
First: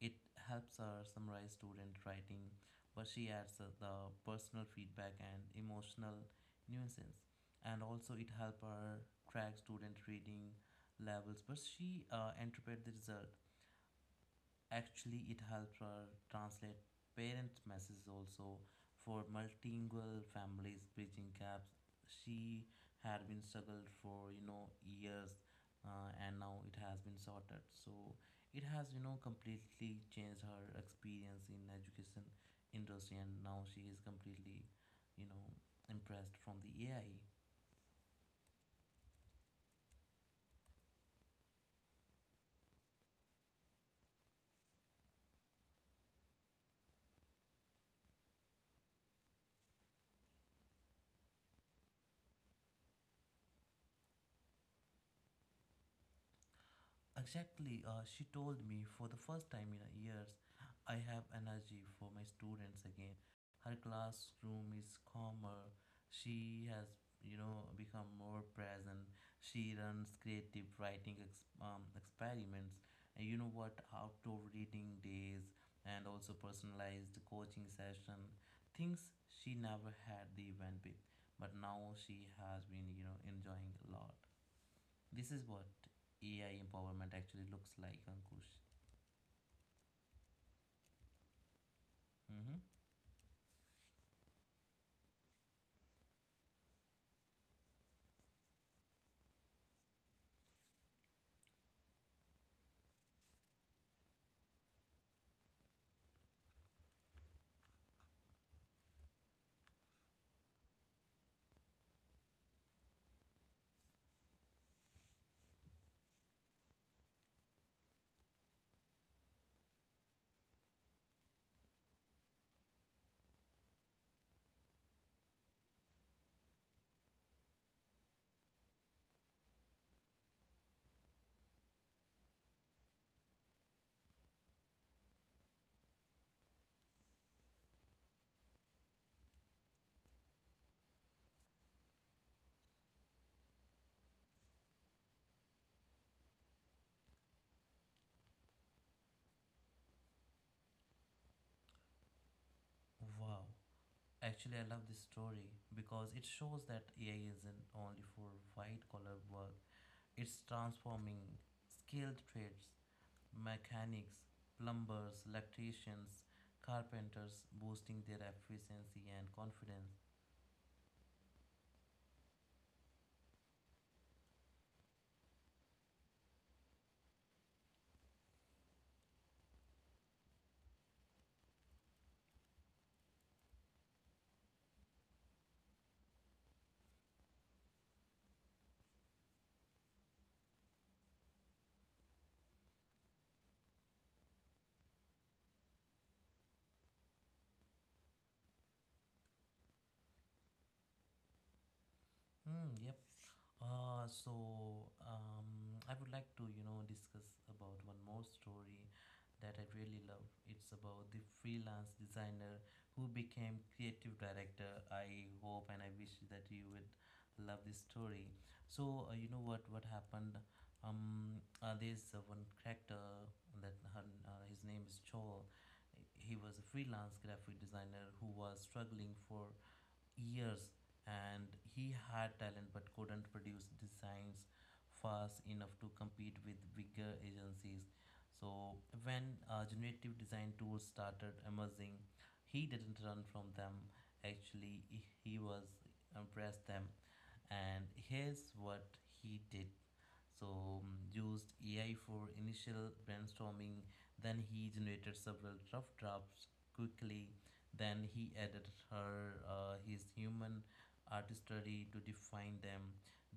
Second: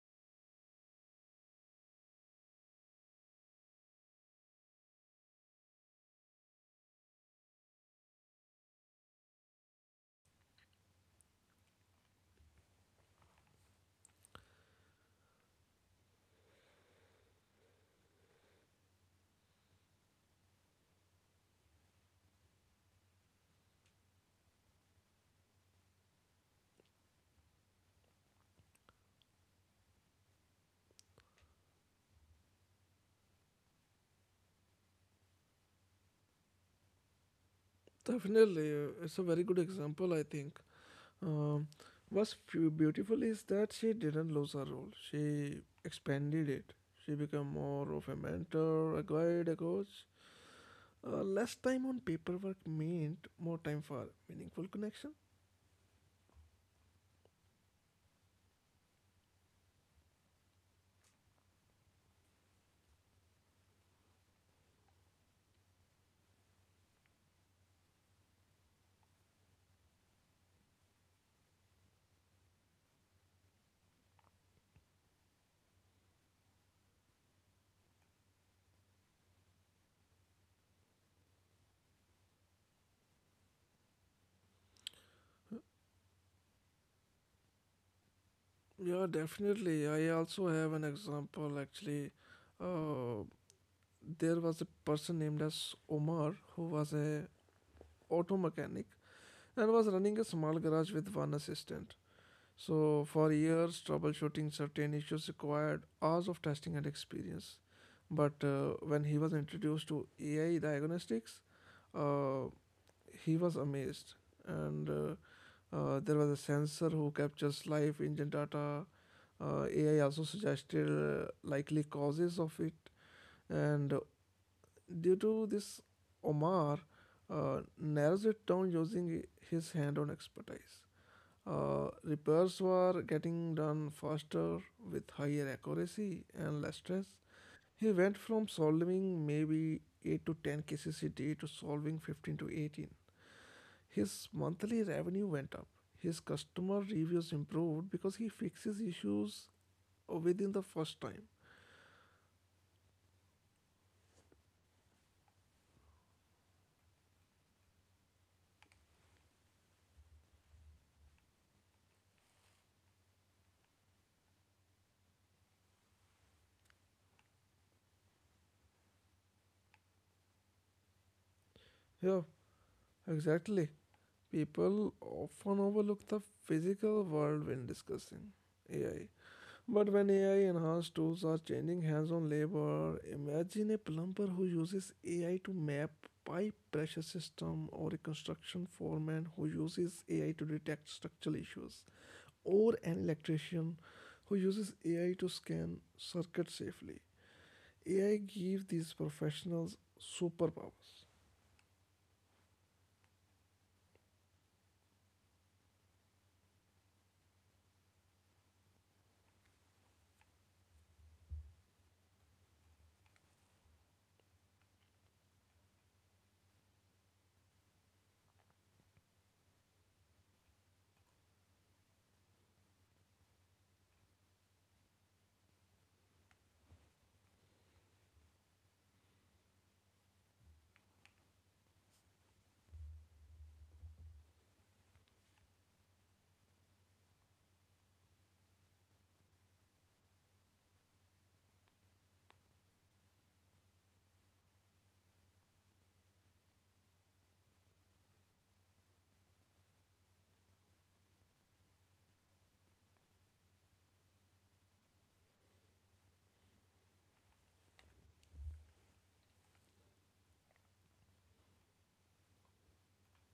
It helps her summarize student writing, but she adds the personal feedback and emotional nuances. And also, it helps her track student reading levels, but she interpreted the result. Actually, it helps her translate parents messages also for multilingual families, bridging gaps she had been struggled for, you know, years. And now it has been sorted, so it has, you know, completely changed her experience in education industry, and now she is completely, you know, impressed from the AI.
Definitely, it's a very good example, I think. Um, what's beautiful is that she didn't lose her role. She expanded it. She became more of a mentor, a guide, a coach. Less time on paperwork meant more time for meaningful connection.
Exactly, she told me, "For the first time in years, I have energy for my students again." Her classroom is calmer. She has, you know, become more present. She runs creative writing experiments. And you know what? Outdoor reading days and also personalized coaching session. Things she never had the event with, but now she has been, you know, enjoying a lot. This is what AI empowerment actually looks like, Ankush.
Yeah, definitely. I also have an example actually.
Hmm.
Uh, there was a person named as Omar who was a auto mechanic and was running a small garage with one assistant. So for years, troubleshooting certain issues required hours of testing and experience. But when he was introduced to AI diagnostics, uh, he was amazed, and there was a sensor who captures live engine data. AI also suggested likely causes of it, and due to this, Omar narrows it down using his hand-on expertise. Repairs were getting done faster with higher accuracy and less stress. He went from solving maybe 8 to 10 cases a day to solving 15 to 18. His monthly revenue went up. His customer reviews improved because he fixes issues within the first time.
Wow. Actually, I love this story because it shows that AI isn't only for white collar work, it's transforming skilled trades, mechanics, plumbers, electricians, carpenters, boosting their efficiency and confidence.
Yeah, exactly. People often overlook the physical world when discussing AI. But when AI enhanced tools are changing hands on labor, imagine a plumber who uses AI to map pipe pressure system or a construction foreman who uses AI to detect structural issues or an electrician who uses AI to scan circuits safely. AI gives these professionals superpowers.
Hmm, yep. So, I would like to, you know, discuss about one more story that I really love. It's about the freelance designer who became creative director. I hope and I wish that you would love this story. So you know what happened? There's one character that her, his name is Joel. He was a freelance graphic designer who was struggling for years, and he had talent but couldn't produce designs fast enough to compete with bigger agencies. So when generative design tools started emerging, he didn't run from them. Actually, he was impressed them, and here's what he did. So used AI for initial brainstorming, then he generated several rough drafts quickly, then he added her his human artistry to define them,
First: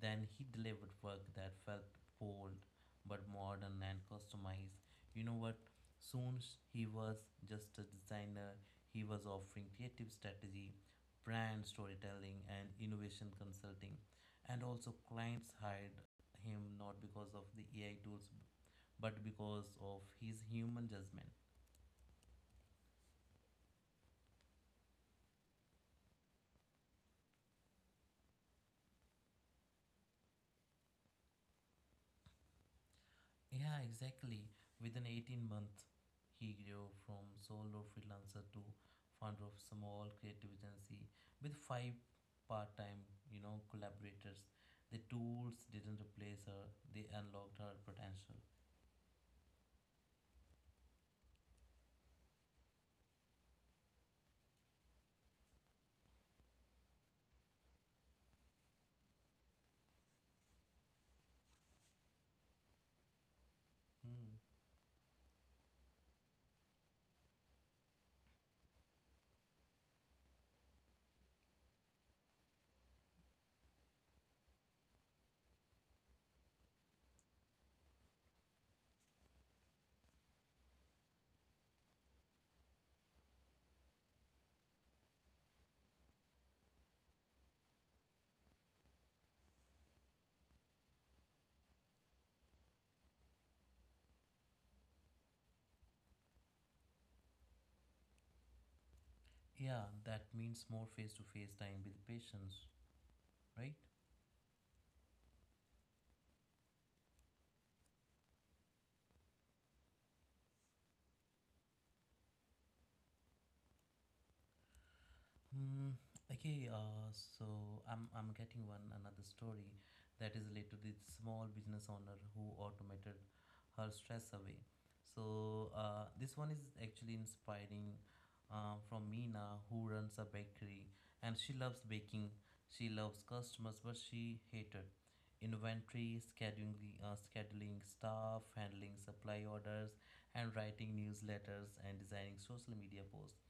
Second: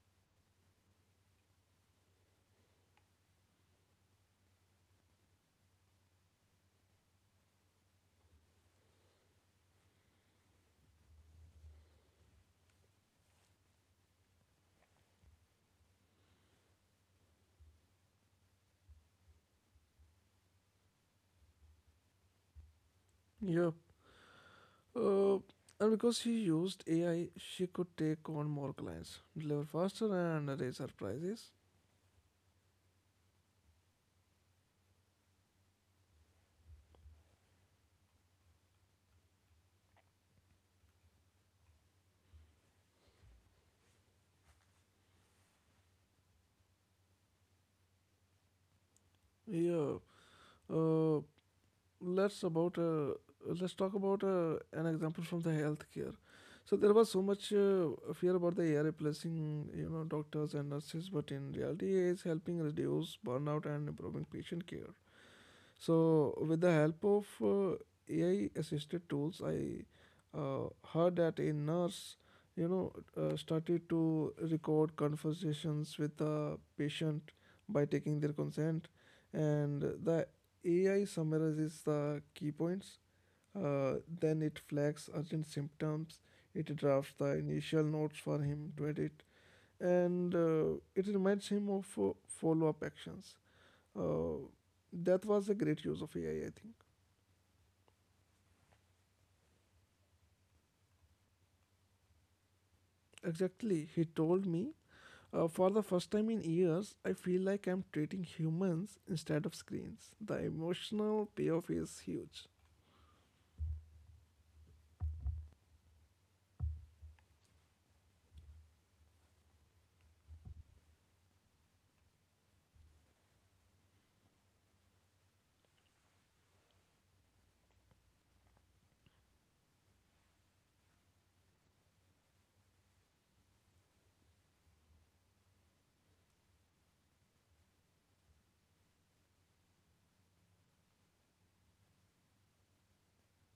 then he delivered work that felt bold but modern and customized. You know what? Soon he was just a designer, he was offering creative strategy, brand storytelling and innovation consulting, and also clients hired him not because of the AI tools but because of his human judgment.
Yeah. Uh, and because she used AI, she could take on more clients, deliver faster, and raise her prices.
Yeah, exactly. Within 18 months, he grew from solo freelancer to founder of small creative agency with five part-time, you know, collaborators. The tools didn't replace her; they unlocked her potential.
Yeah. Uh, let's about uh, let's talk about an example from the healthcare. So there was so much fear about the AI replacing you know doctors and nurses, but in reality, AI is helping reduce burnout and improving
Hmm.
patient care. So, with the help of AI assisted tools, I heard that a nurse, you know, started to record conversations with the patient by taking their consent, and the AI summarizes the key points. Then it flags urgent symptoms. It drafts the initial notes for him to edit, and it reminds him of follow-up actions. Uh, that was a great use of AI, I think.
Yeah, that means more face-to-face time with patients, right?
Exactly, he told me. For the first time in years, I feel like I'm treating humans instead of screens. The emotional payoff is huge.
Hmm. Okay, so I'm getting one another story that is related to this small business owner who automated her stress away. So this one is actually inspiring, from Mina who runs a bakery, and she loves baking. She loves customers, but she hated inventory, scheduling, scheduling staff, handling supply orders, and writing newsletters and designing social media posts,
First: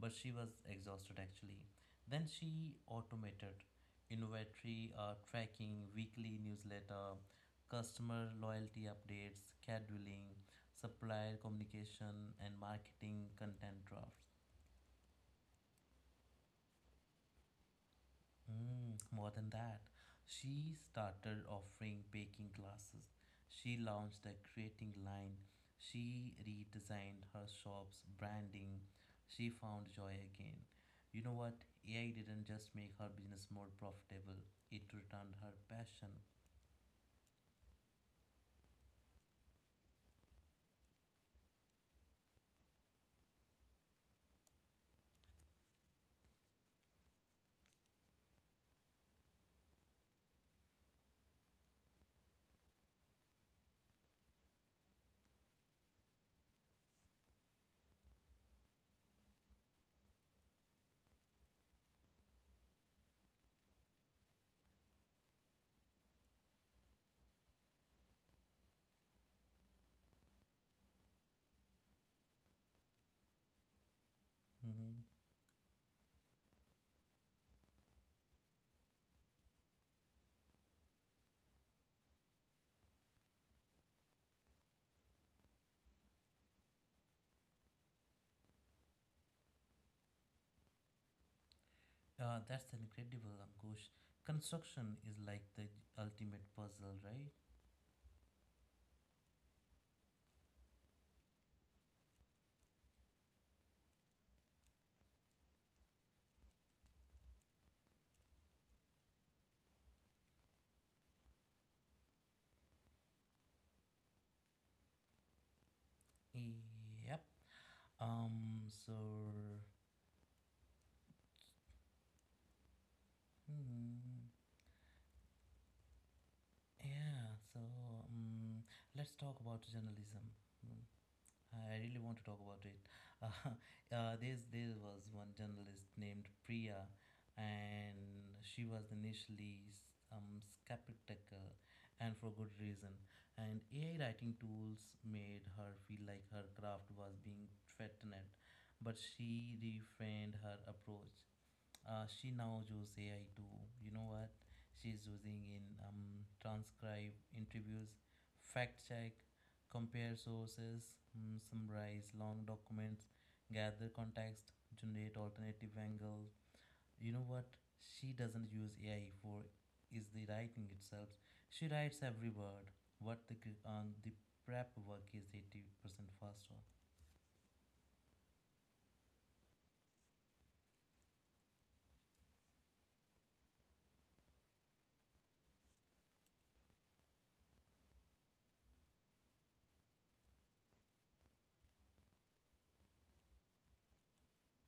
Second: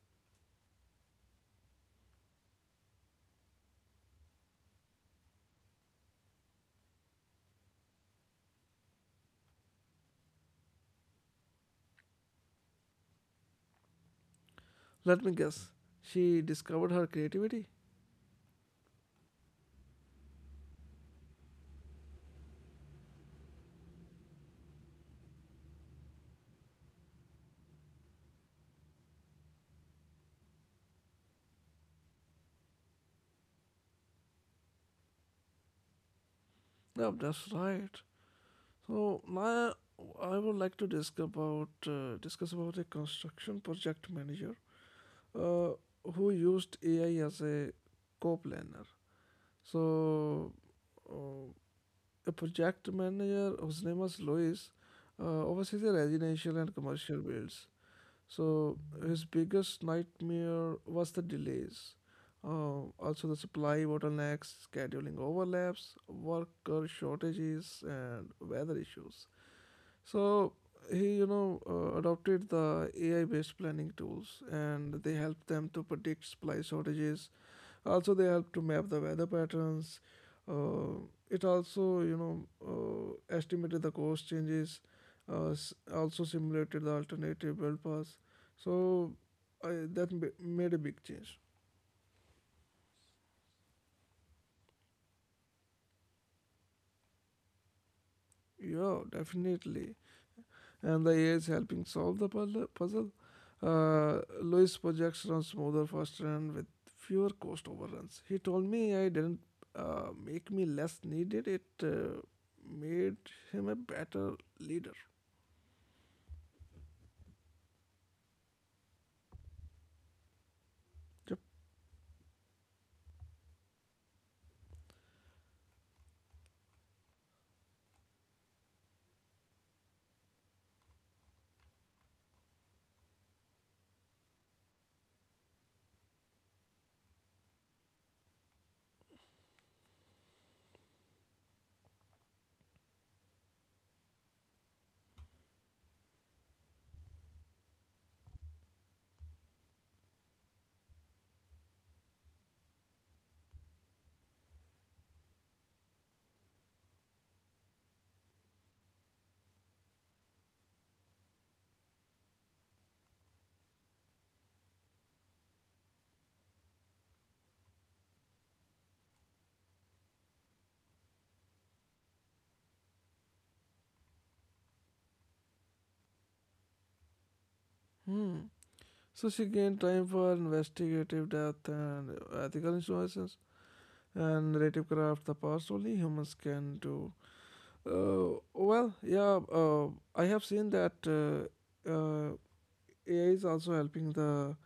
but she was exhausted actually. Then she automated inventory tracking, weekly newsletter, customer loyalty updates, scheduling, supplier communication, and marketing content drafts.
Let me guess, she discovered her creativity?
Mm, more than that, she started offering baking classes. She launched a creating line. She redesigned her shop's branding. She found joy again. You know what? AI didn't just make her business more profitable, it returned her passion.
Yeah, that's right. So now I would like to discuss about a construction project manager uh, who used AI as a co-planner. So uh, the project manager, whose name was Louis, oversees the residential and commercial builds. So his biggest nightmare was the delays. Also, the supply bottlenecks, scheduling overlaps, worker shortages, and weather issues. So he, adopted the AI-based planning tools, and
Hmm.
they helped them to predict supply shortages. Also, they helped to map the weather patterns. Uh, it also, estimated the cost changes. Also simulated the alternative build paths. So that made a big change.
That's incredible, Ankush. Construction is like the ultimate puzzle, right?
Yeah, definitely. And the AI is helping solve the puzzle. Lewis projects run smoother, faster, and with fewer cost overruns. He told me AI didn't make me less needed. It made him a better leader.
Yep. Um, so.
Yep.
Hmm. Yeah, so um, let's talk about journalism. Mm, I really want to talk about it. [laughs] Uh, there was one journalist named Priya, and she was initially skeptical, and for good reason. And AI writing tools made her feel like her craft was being threatened, but she reframed her approach. She now uses AI too. You know what? She's using in transcribe interviews, fact check, compare sources, mm, summarize long documents, gather context, generate alternative angles. You know what? She doesn't use AI for is the writing itself. She writes every word. What the the prep work is 80% faster.
Hmm. So she gained time for investigative depth and ethical innovations and narrative craft. The past only humans can do. Well, yeah, I have seen that AI is also helping the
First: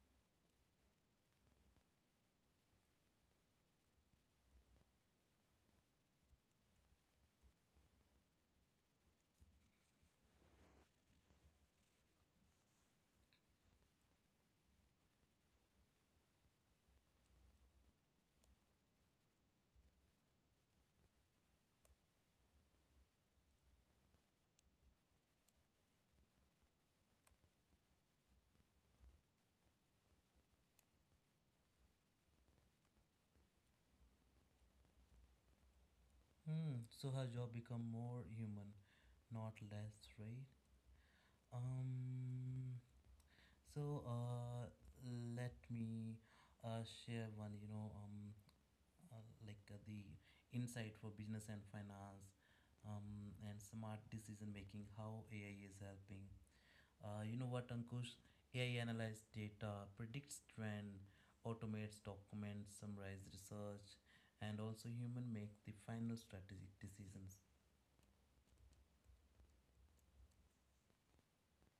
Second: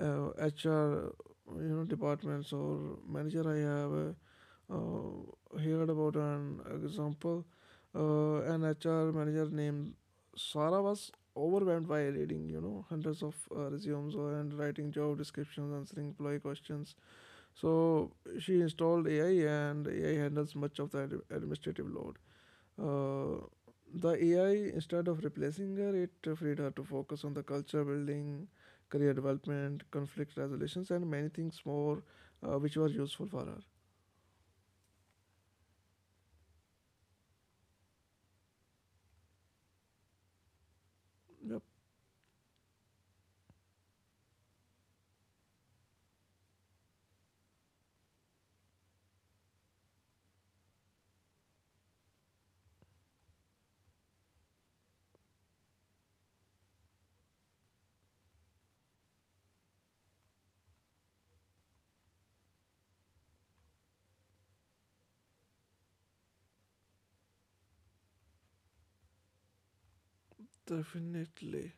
HR, departments or manager. I have heard about an example. An HR manager named Sara was overwhelmed by reading, hundreds of resumes and writing job descriptions, answering employee questions. So she installed AI, and AI handles much of the administrative load. Uh, the AI, instead of replacing her, it freed her to focus on the culture building, career development, conflict resolutions, and many things more which were useful for her.
Hmm. So her job become more human, not less, right?
Yep,
Um, so uh, Let me share one, you know, like the insight for business and finance, and smart decision making, how AI is helping. You know what, Ankush? AI analyzes data, predicts trend, automates documents, summarizes research, and also human make the final strategic decisions.
definitely.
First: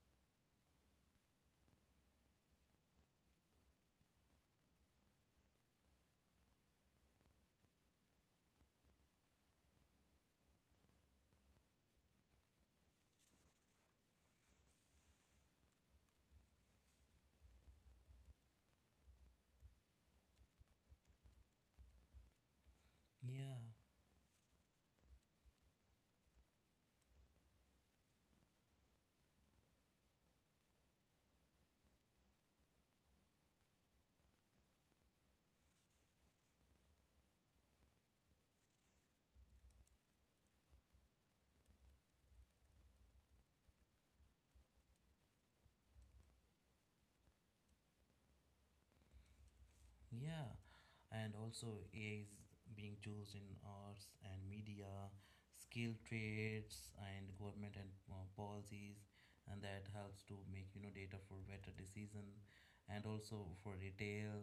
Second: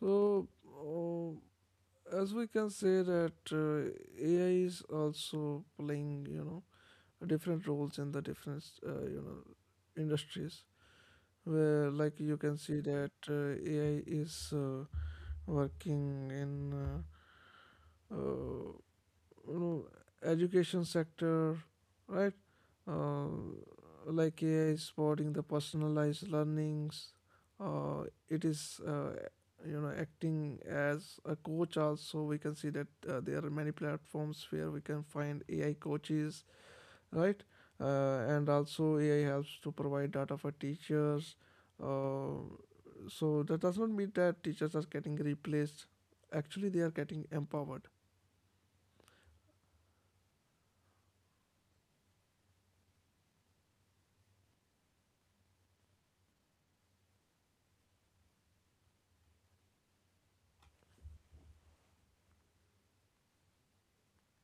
So, as we can say that AI is also playing, different roles in the different, industries. Where, like, you can see that AI is working in uh, uh, education sector, right? uh,
Yeah.
like AI is supporting the personalized learnings. uh, it is, acting as a coach. Also we can see that there are many platforms where we can find AI coaches, right? And also AI helps to provide data for teachers. uh, so that does not mean that teachers are getting replaced, actually they are getting empowered.
Yeah, and also AI is being used in arts and media, skill trades, and government and policies, and that helps to make you know data for better decision, and also for retail,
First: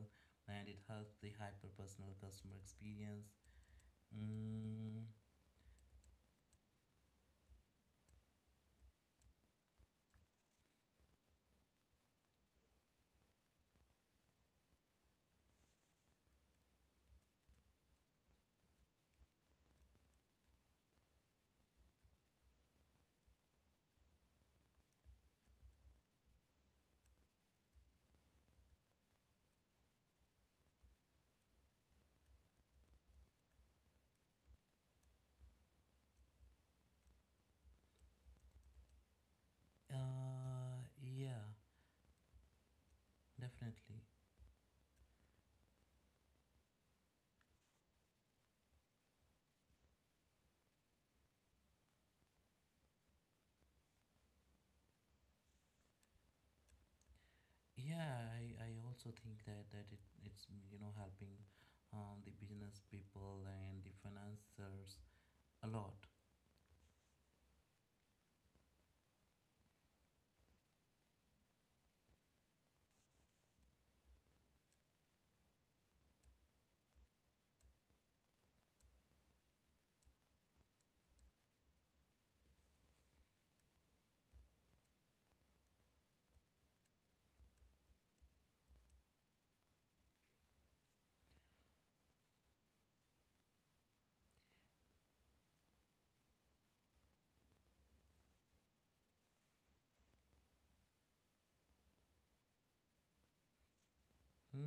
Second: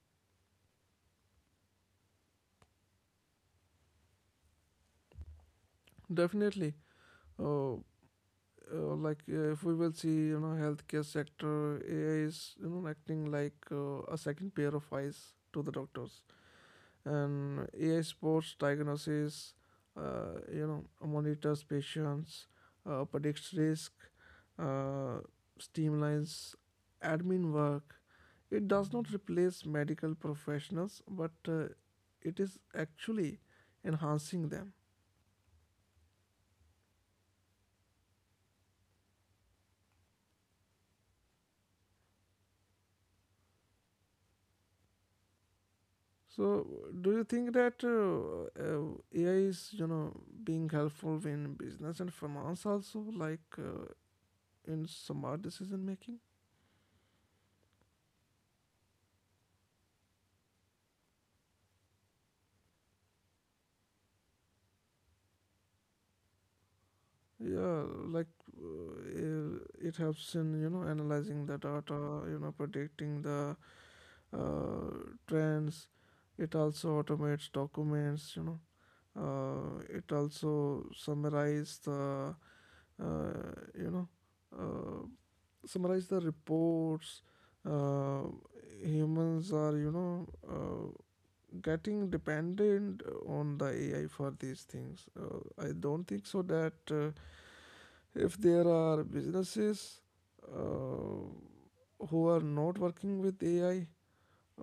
and it helps the hyper personal customer experience. Mm,
Definitely. uh, like if we will see you know healthcare sector, AI is you know acting like a second pair of eyes to the doctors. And AI supports diagnosis, uh, you know monitors patients, predicts risk, uh, streamlines admin work. It does not replace medical professionals but uh, it is actually enhancing them.
yeah, definitely.
So, do you think that AI is, being helpful in business and finance also, like in smart decision making?
Yeah, I also think that it, it's you know helping the business people and the financiers a lot.
Yeah, like it helps in, analyzing the data, predicting the uh, trends. It also automates documents, it also uh, you know, uh, summarize the reports. Uh, humans are, getting dependent on the AI for these things. I don't think so that if there are businesses uh, who are not working with AI,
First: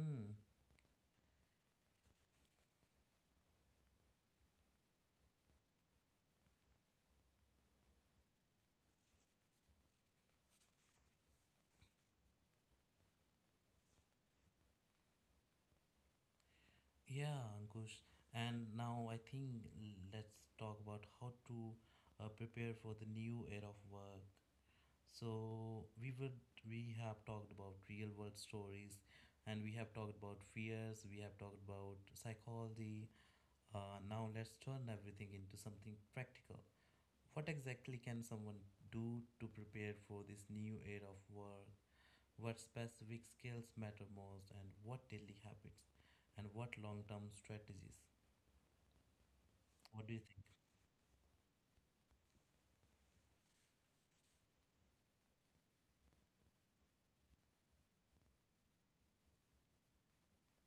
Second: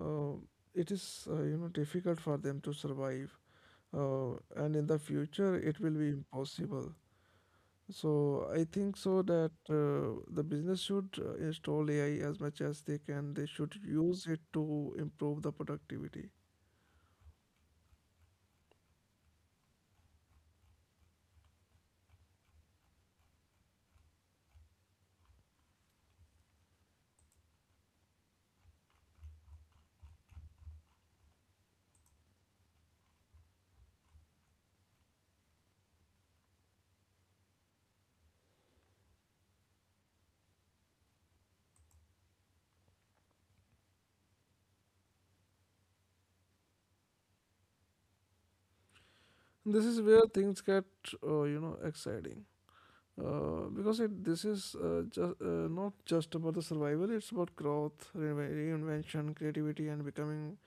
uh, it is, difficult for them to survive. And in the future, it will be impossible. So I think so that the business should install AI as much as they can. They should use it to improve the productivity.
Yeah, Ankush. And now I think let's talk about how to prepare for the new era of work. So we would we have talked about real world stories, and we have talked about fears. We have talked about psychology. Now let's turn everything into something practical. What exactly can someone do to prepare for this new era of work? What specific skills matter most, and what daily habits, and what long-term strategies,
This is
what do you
where
think?
things get exciting because it this is just not just about the survival. It's about growth, reinvention, creativity, and becoming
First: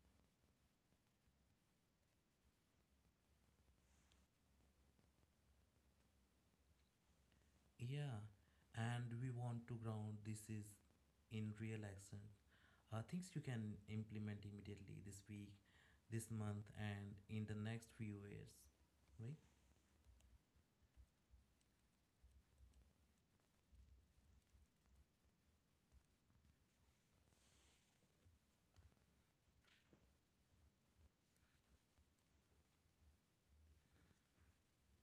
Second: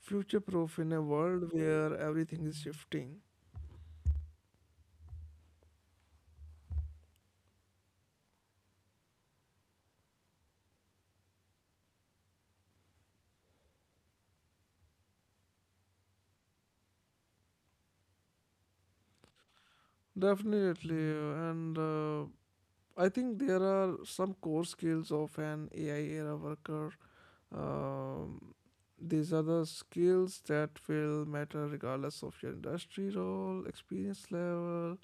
future-proof in a world where everything is shifting.
Yeah, and we want to ground this is in real action, things you can implement immediately, this week, this month, and in the next few years, right?
Definitely, and I think there are some core skills of an AI era worker. Um, these are the skills that will matter regardless of your industry role, experience level,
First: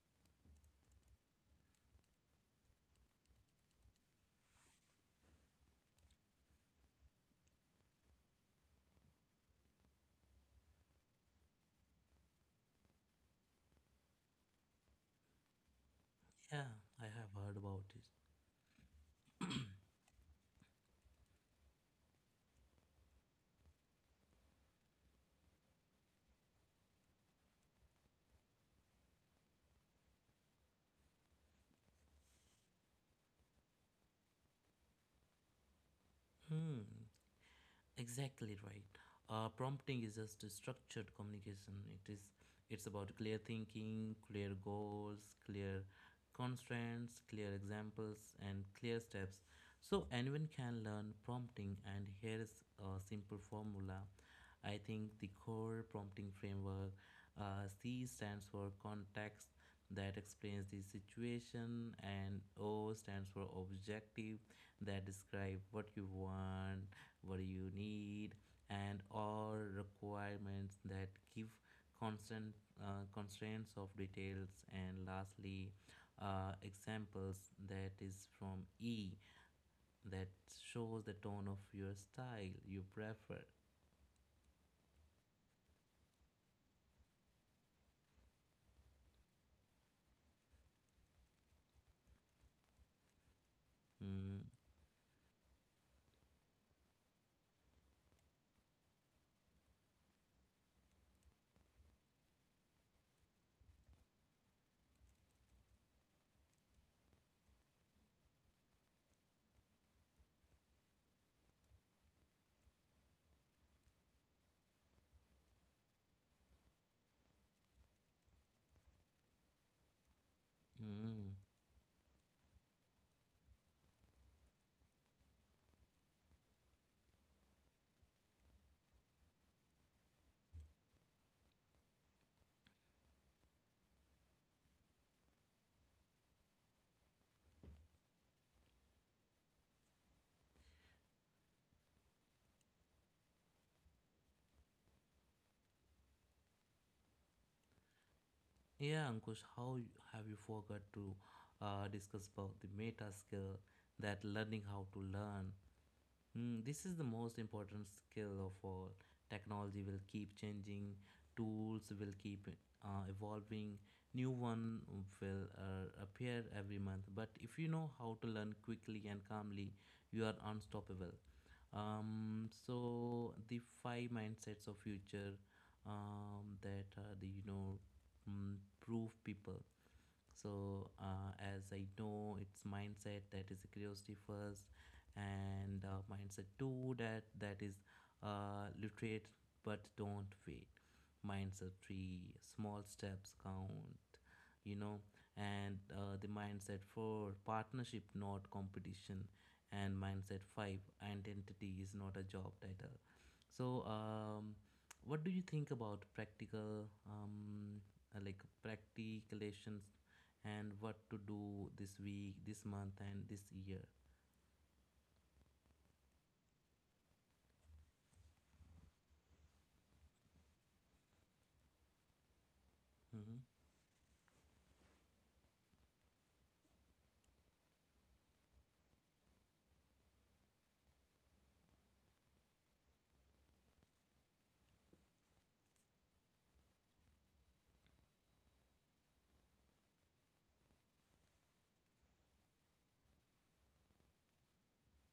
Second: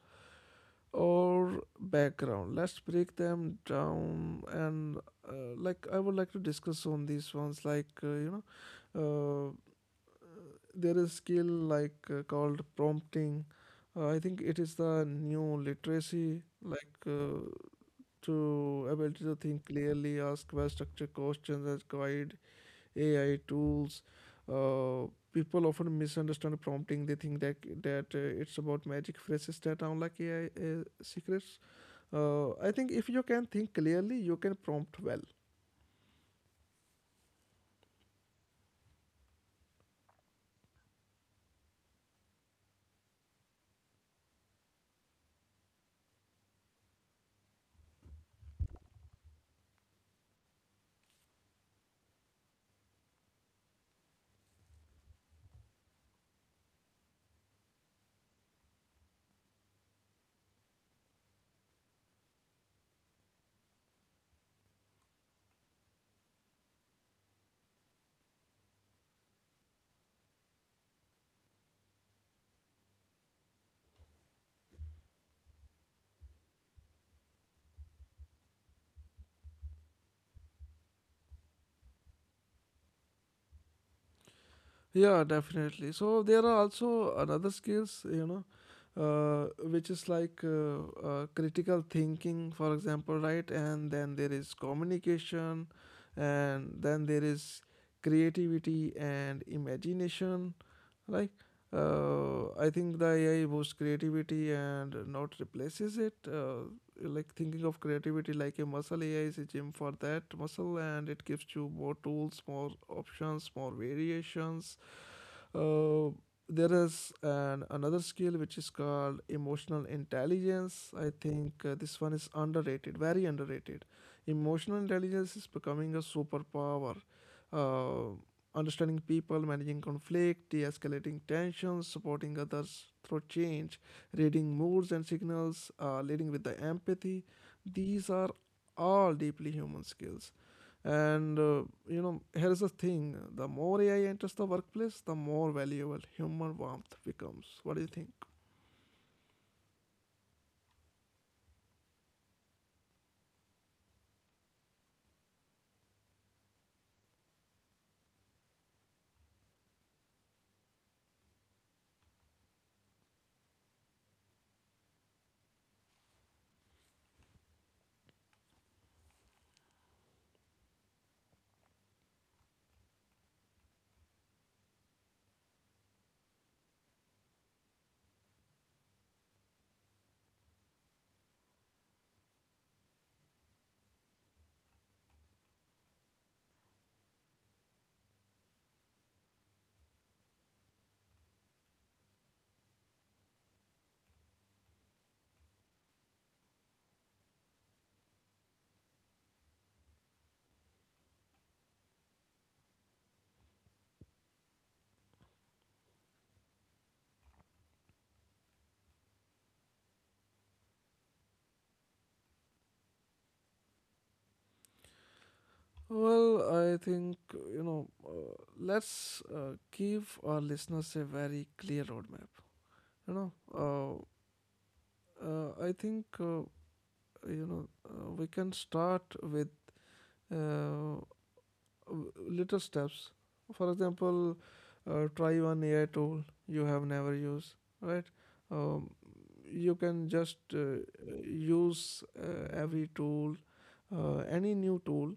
or background. Let's break them down, and like I would like to discuss on these ones. Like know, uh, there is skill like called prompting. I think it is the new literacy.
Yeah,
Like
I have heard about it.
to ability to think clearly, ask well structured questions, as guide AI tools. Uh, People often misunderstand prompting. They think that it's about magic phrases that sound like AI secrets. I think if you can think clearly, you can prompt well.
Hmm. Exactly right. Prompting is just a structured communication. It's about clear thinking, clear goals, clear constraints, clear examples, and clear steps. So anyone can learn prompting. And here is a simple formula. I think the core prompting framework, C stands for context that explains the situation, and O stands for objective that describe what you want, what you need, and all requirements that give constant constraints of details, and lastly examples, that is from e that shows the tone of your style you prefer.
Yeah, definitely. So there are also another skills, which is like critical thinking, for example, right? And then there
Mm.
is communication, and then there is creativity and imagination. Like, I think the AI boosts creativity and not replaces it. Like thinking of creativity like a muscle, ai is a gym for that muscle, and it gives you more tools, more options, more variations. uh, there is an another skill which is called emotional intelligence. I
Mm.
think this one is underrated, very underrated. Emotional intelligence is becoming a superpower. uh, Understanding people, managing conflict, de-escalating tensions, supporting others through change, reading moods and signals, leading with the empathy. These are all deeply human skills. And here's the thing: the more AI enters the workplace, the more valuable human warmth becomes. What do you think?
Yeah, Ankush, have you forgot to discuss about the meta skill that learning how to learn? Mm, this is the most important skill of all. Technology will keep changing, tools will keep evolving, new one will appear every month. But if you know how to learn quickly and calmly, you are unstoppable. So the five mindsets of future, that are the mm, proof people. So as I know, it's mindset that is curiosity first, and mindset two that is literate but don't wait. Mindset three, small steps count, you know and the mindset four, partnership not competition. And mindset five, identity is not a job title. So what do you think about practical, like practicalations, and what to do this week, this month, and this year?
Well, I think, let's give our listeners a very clear roadmap. You
Mm-hmm.
know, I think, we can start with uh, little steps. For example, try one AI tool you have never used, right? Um, you can just use every tool, any new tool,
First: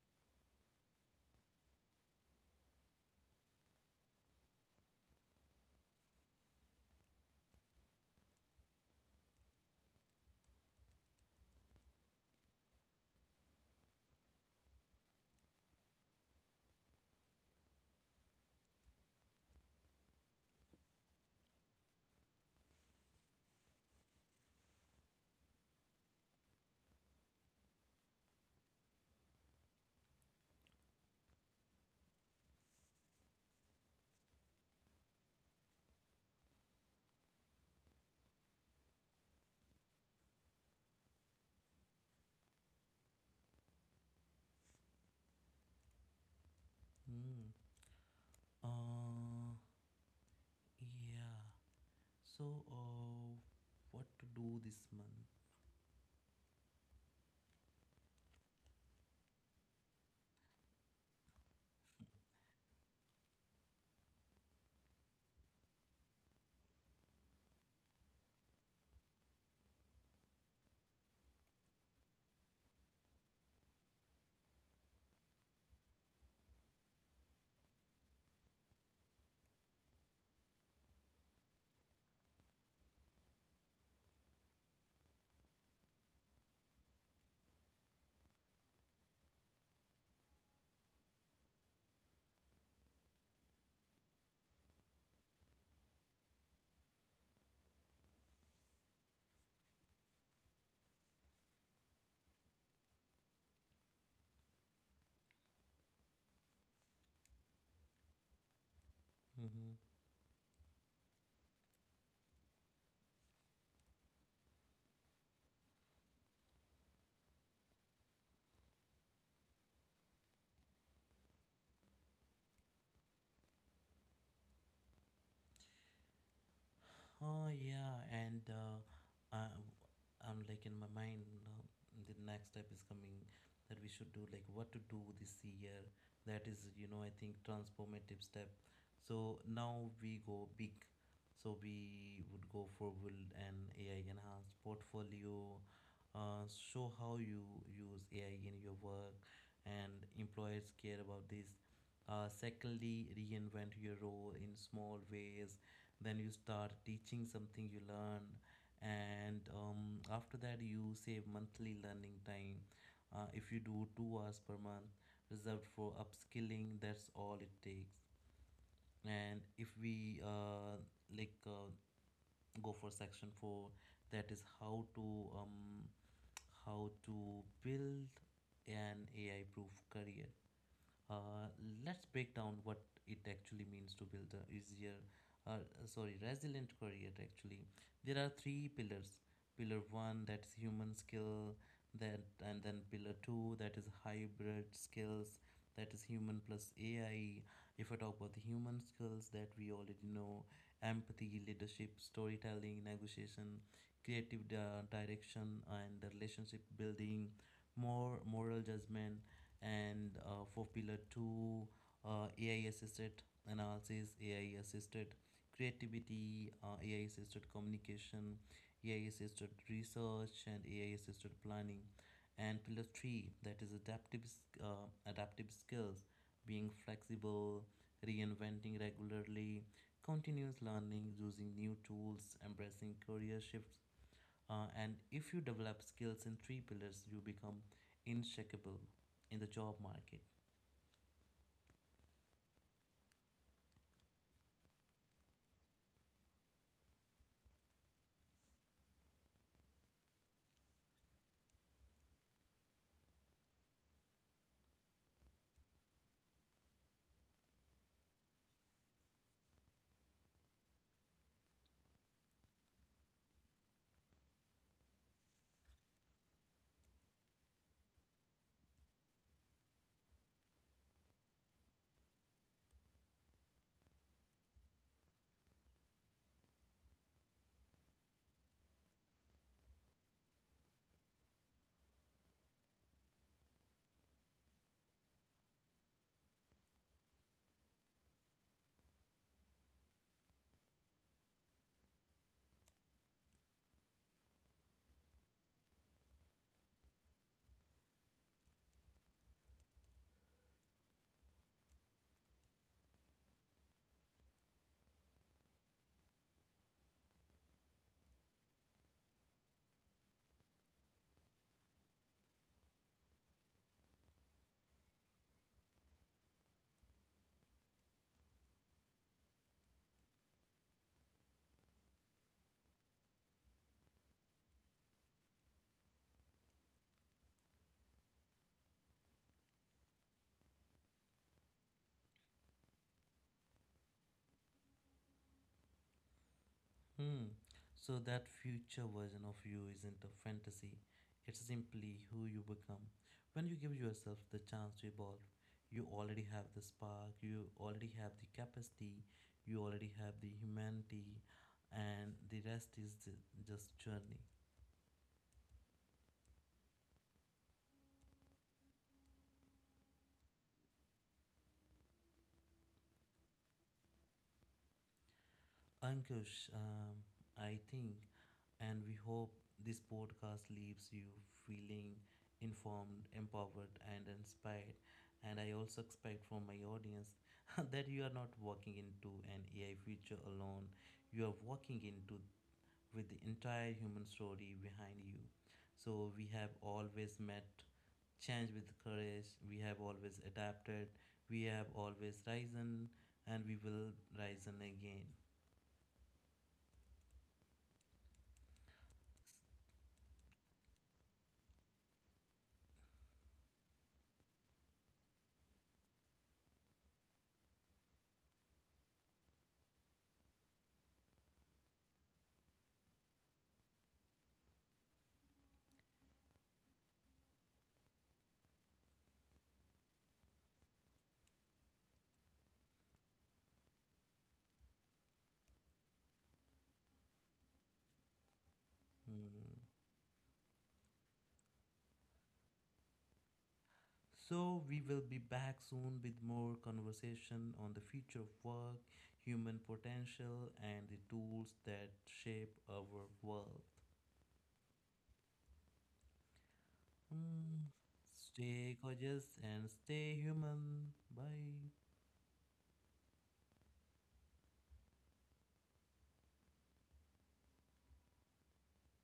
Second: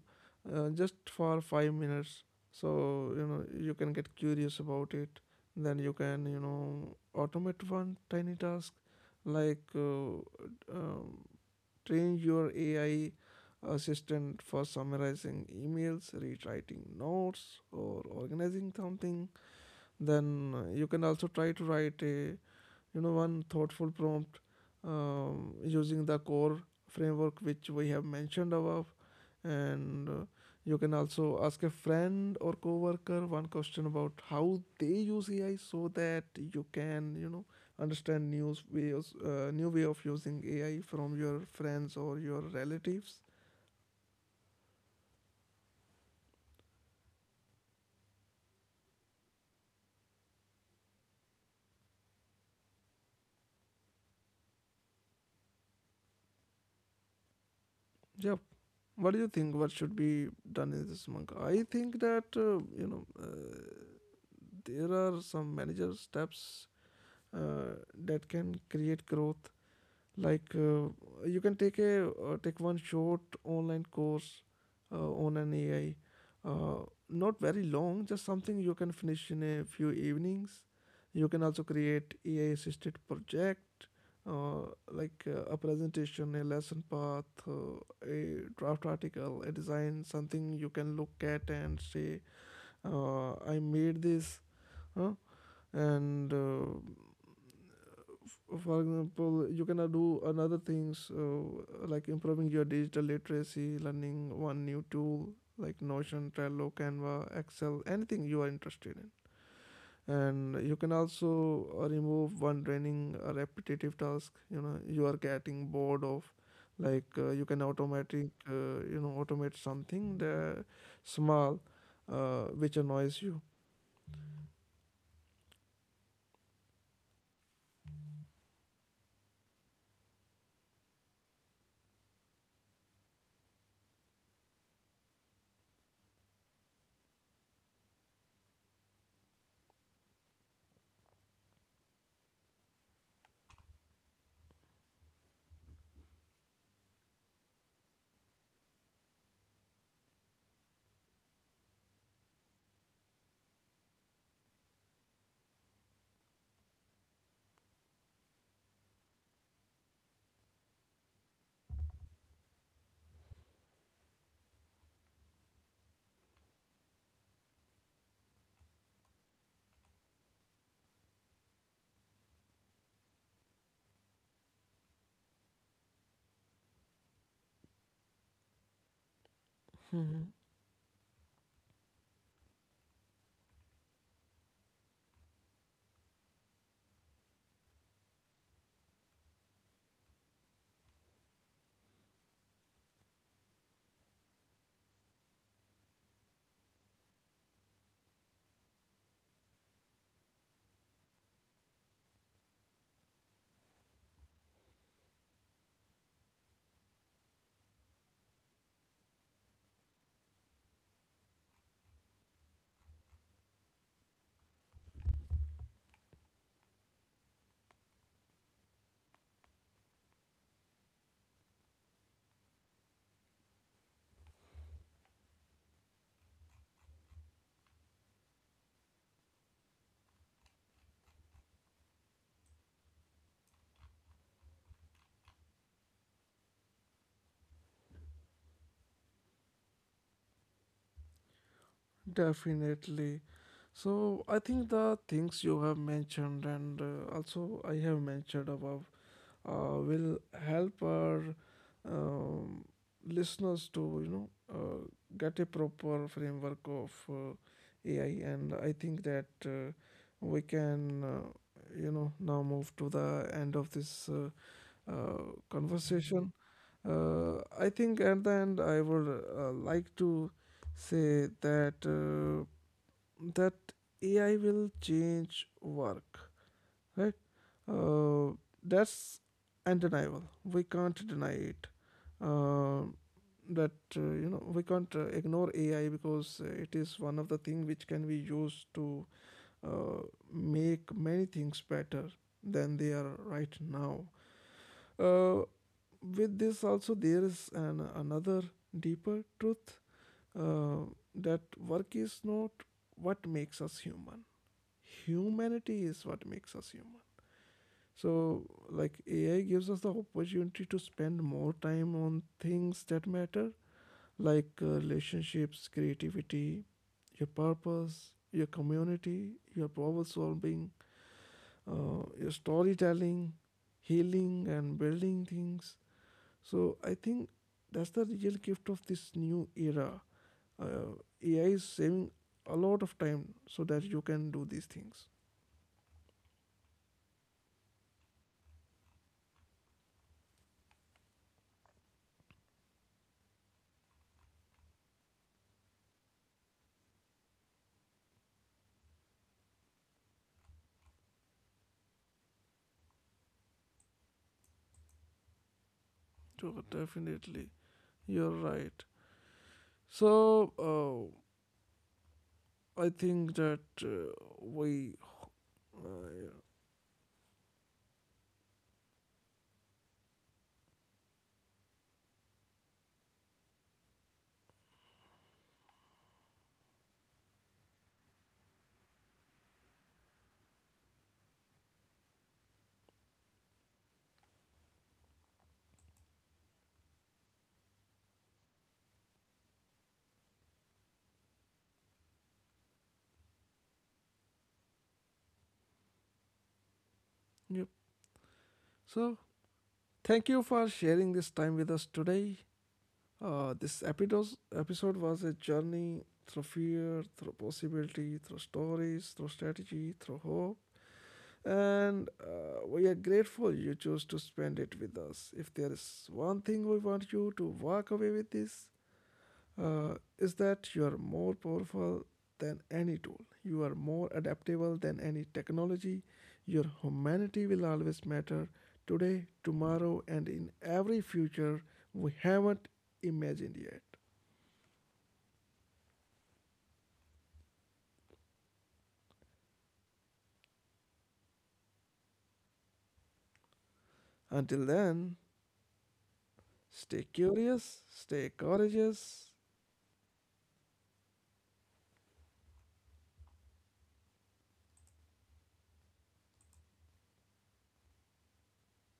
just for 5 minutes. So, you know, you can get curious about it. Then you can, you know, automate one tiny task like um, train your AI assistant for summarizing emails, rewriting notes, or organizing something. Then you can also try to write a, you know, one thoughtful prompt using the core framework which we have mentioned above, and you can also ask a friend or coworker one question about how they use AI so that you can, you know, understand new ways, new way of using AI from your friends or your relatives.
Mm. Uh, yeah. So, what to do this month?
Yep. What do you think? What should be done in this monk? I think that, there are some manager steps uh, that can create growth, like you can take a take one short online course on an ai, not very long, just something you can finish in a few evenings. You can also create ai assisted project, uh, like a presentation, a lesson path, a draft article, a design, something you can look at and say, I made this, huh? And for example, you can do another things like improving your digital literacy, learning one new tool like notion, trello, canva, excel, anything you are interested in.
Mm-hmm.
And you can also remove one draining repetitive task, you know, you are getting bored of. Like you can automatic automate something that small which annoys you.
Oh yeah, and I, I'm like in my mind, the next step is coming, that we should do like what to do this year. That is, you know, I think transformative step. So now we go big. So we would go forward and AI enhanced portfolio. Show how you use AI in your work, and employers care about this. Secondly, reinvent your role in small ways, then you start teaching something you learn. And after that, you save monthly learning time. If you do 2 hours per month reserved for upskilling, that's all it takes. And if we like uh, go for section 4, that is how to build an AI proof career. Uh, let's break down what it actually means to build a easier, uh, sorry, resilient career. Actually, there are three pillars. Pillar one, that's human skill, that. And then pillar two, that is hybrid skills, that is human plus AI. If I talk about the human skills that we already know, empathy, leadership, storytelling, negotiation, direction, and the relationship building, more moral judgment. And for pillar 2, AI assisted analysis, AI assisted creativity, AI assisted communication, AI assisted research, and AI assisted planning. And pillar 3, that is adaptive, adaptive skills, being flexible, reinventing regularly, continuous learning, using new tools, embracing career shifts. And if you develop skills in three pillars, you become unshakable in the job market.
Definitely. So I think the things you have mentioned, and also I have mentioned above, will help our um, listeners to, you know, get a proper framework of, AI, and I think that we can, now move to the end of this uh, conversation. I think at the end I would like to say that that AI will change work, right? Uh, that's undeniable. We can't deny it. Uh, that you know we can't ignore AI because it is one of the thing which can be used to uh, make many things better than they are right now. Uh, with this also there is an another deeper truth, uh, that work is not what makes us human. Humanity is what makes us human. So, like AI gives us the opportunity to spend more time on things that matter, like relationships, creativity, your purpose, your community, your problem solving, your storytelling, healing, and building things. So, I think that's the real gift of this new era. Uh, AI is saving a lot of time so that you can do these things.
Hmm. So that future version of you isn't a fantasy, it's simply who you become. When you give yourself the chance to evolve, you already have the spark, you already have the capacity, you already have the humanity, and the rest is just journey.
So, definitely, you're right. So, I think that we. Uh,
Ankush, I think, and we hope this podcast leaves you feeling informed, empowered, and inspired. And I also expect from my audience [laughs] that you are not walking into an AI future alone, you are walking into with the entire human story behind you. So we have always met change with courage, we have always adapted, we have always risen, and we will risen again.
yep. So, thank you for sharing this time with us today. This episode was a journey through fear, through possibility, through stories, through strategy, through hope. And we are grateful you chose to spend it with us. If there is one thing we want you to walk away with this, is that you are more powerful than any tool. You are more adaptable than any technology. Your humanity will always matter today,
Hmm.
tomorrow, and in every future we haven't imagined yet.
So, we will be back soon with more conversation on the future of work, human potential, and the tools that shape our world.
Until then, stay
Hmm.
curious, stay
Stay gorgeous
courageous,
and stay human. Bye.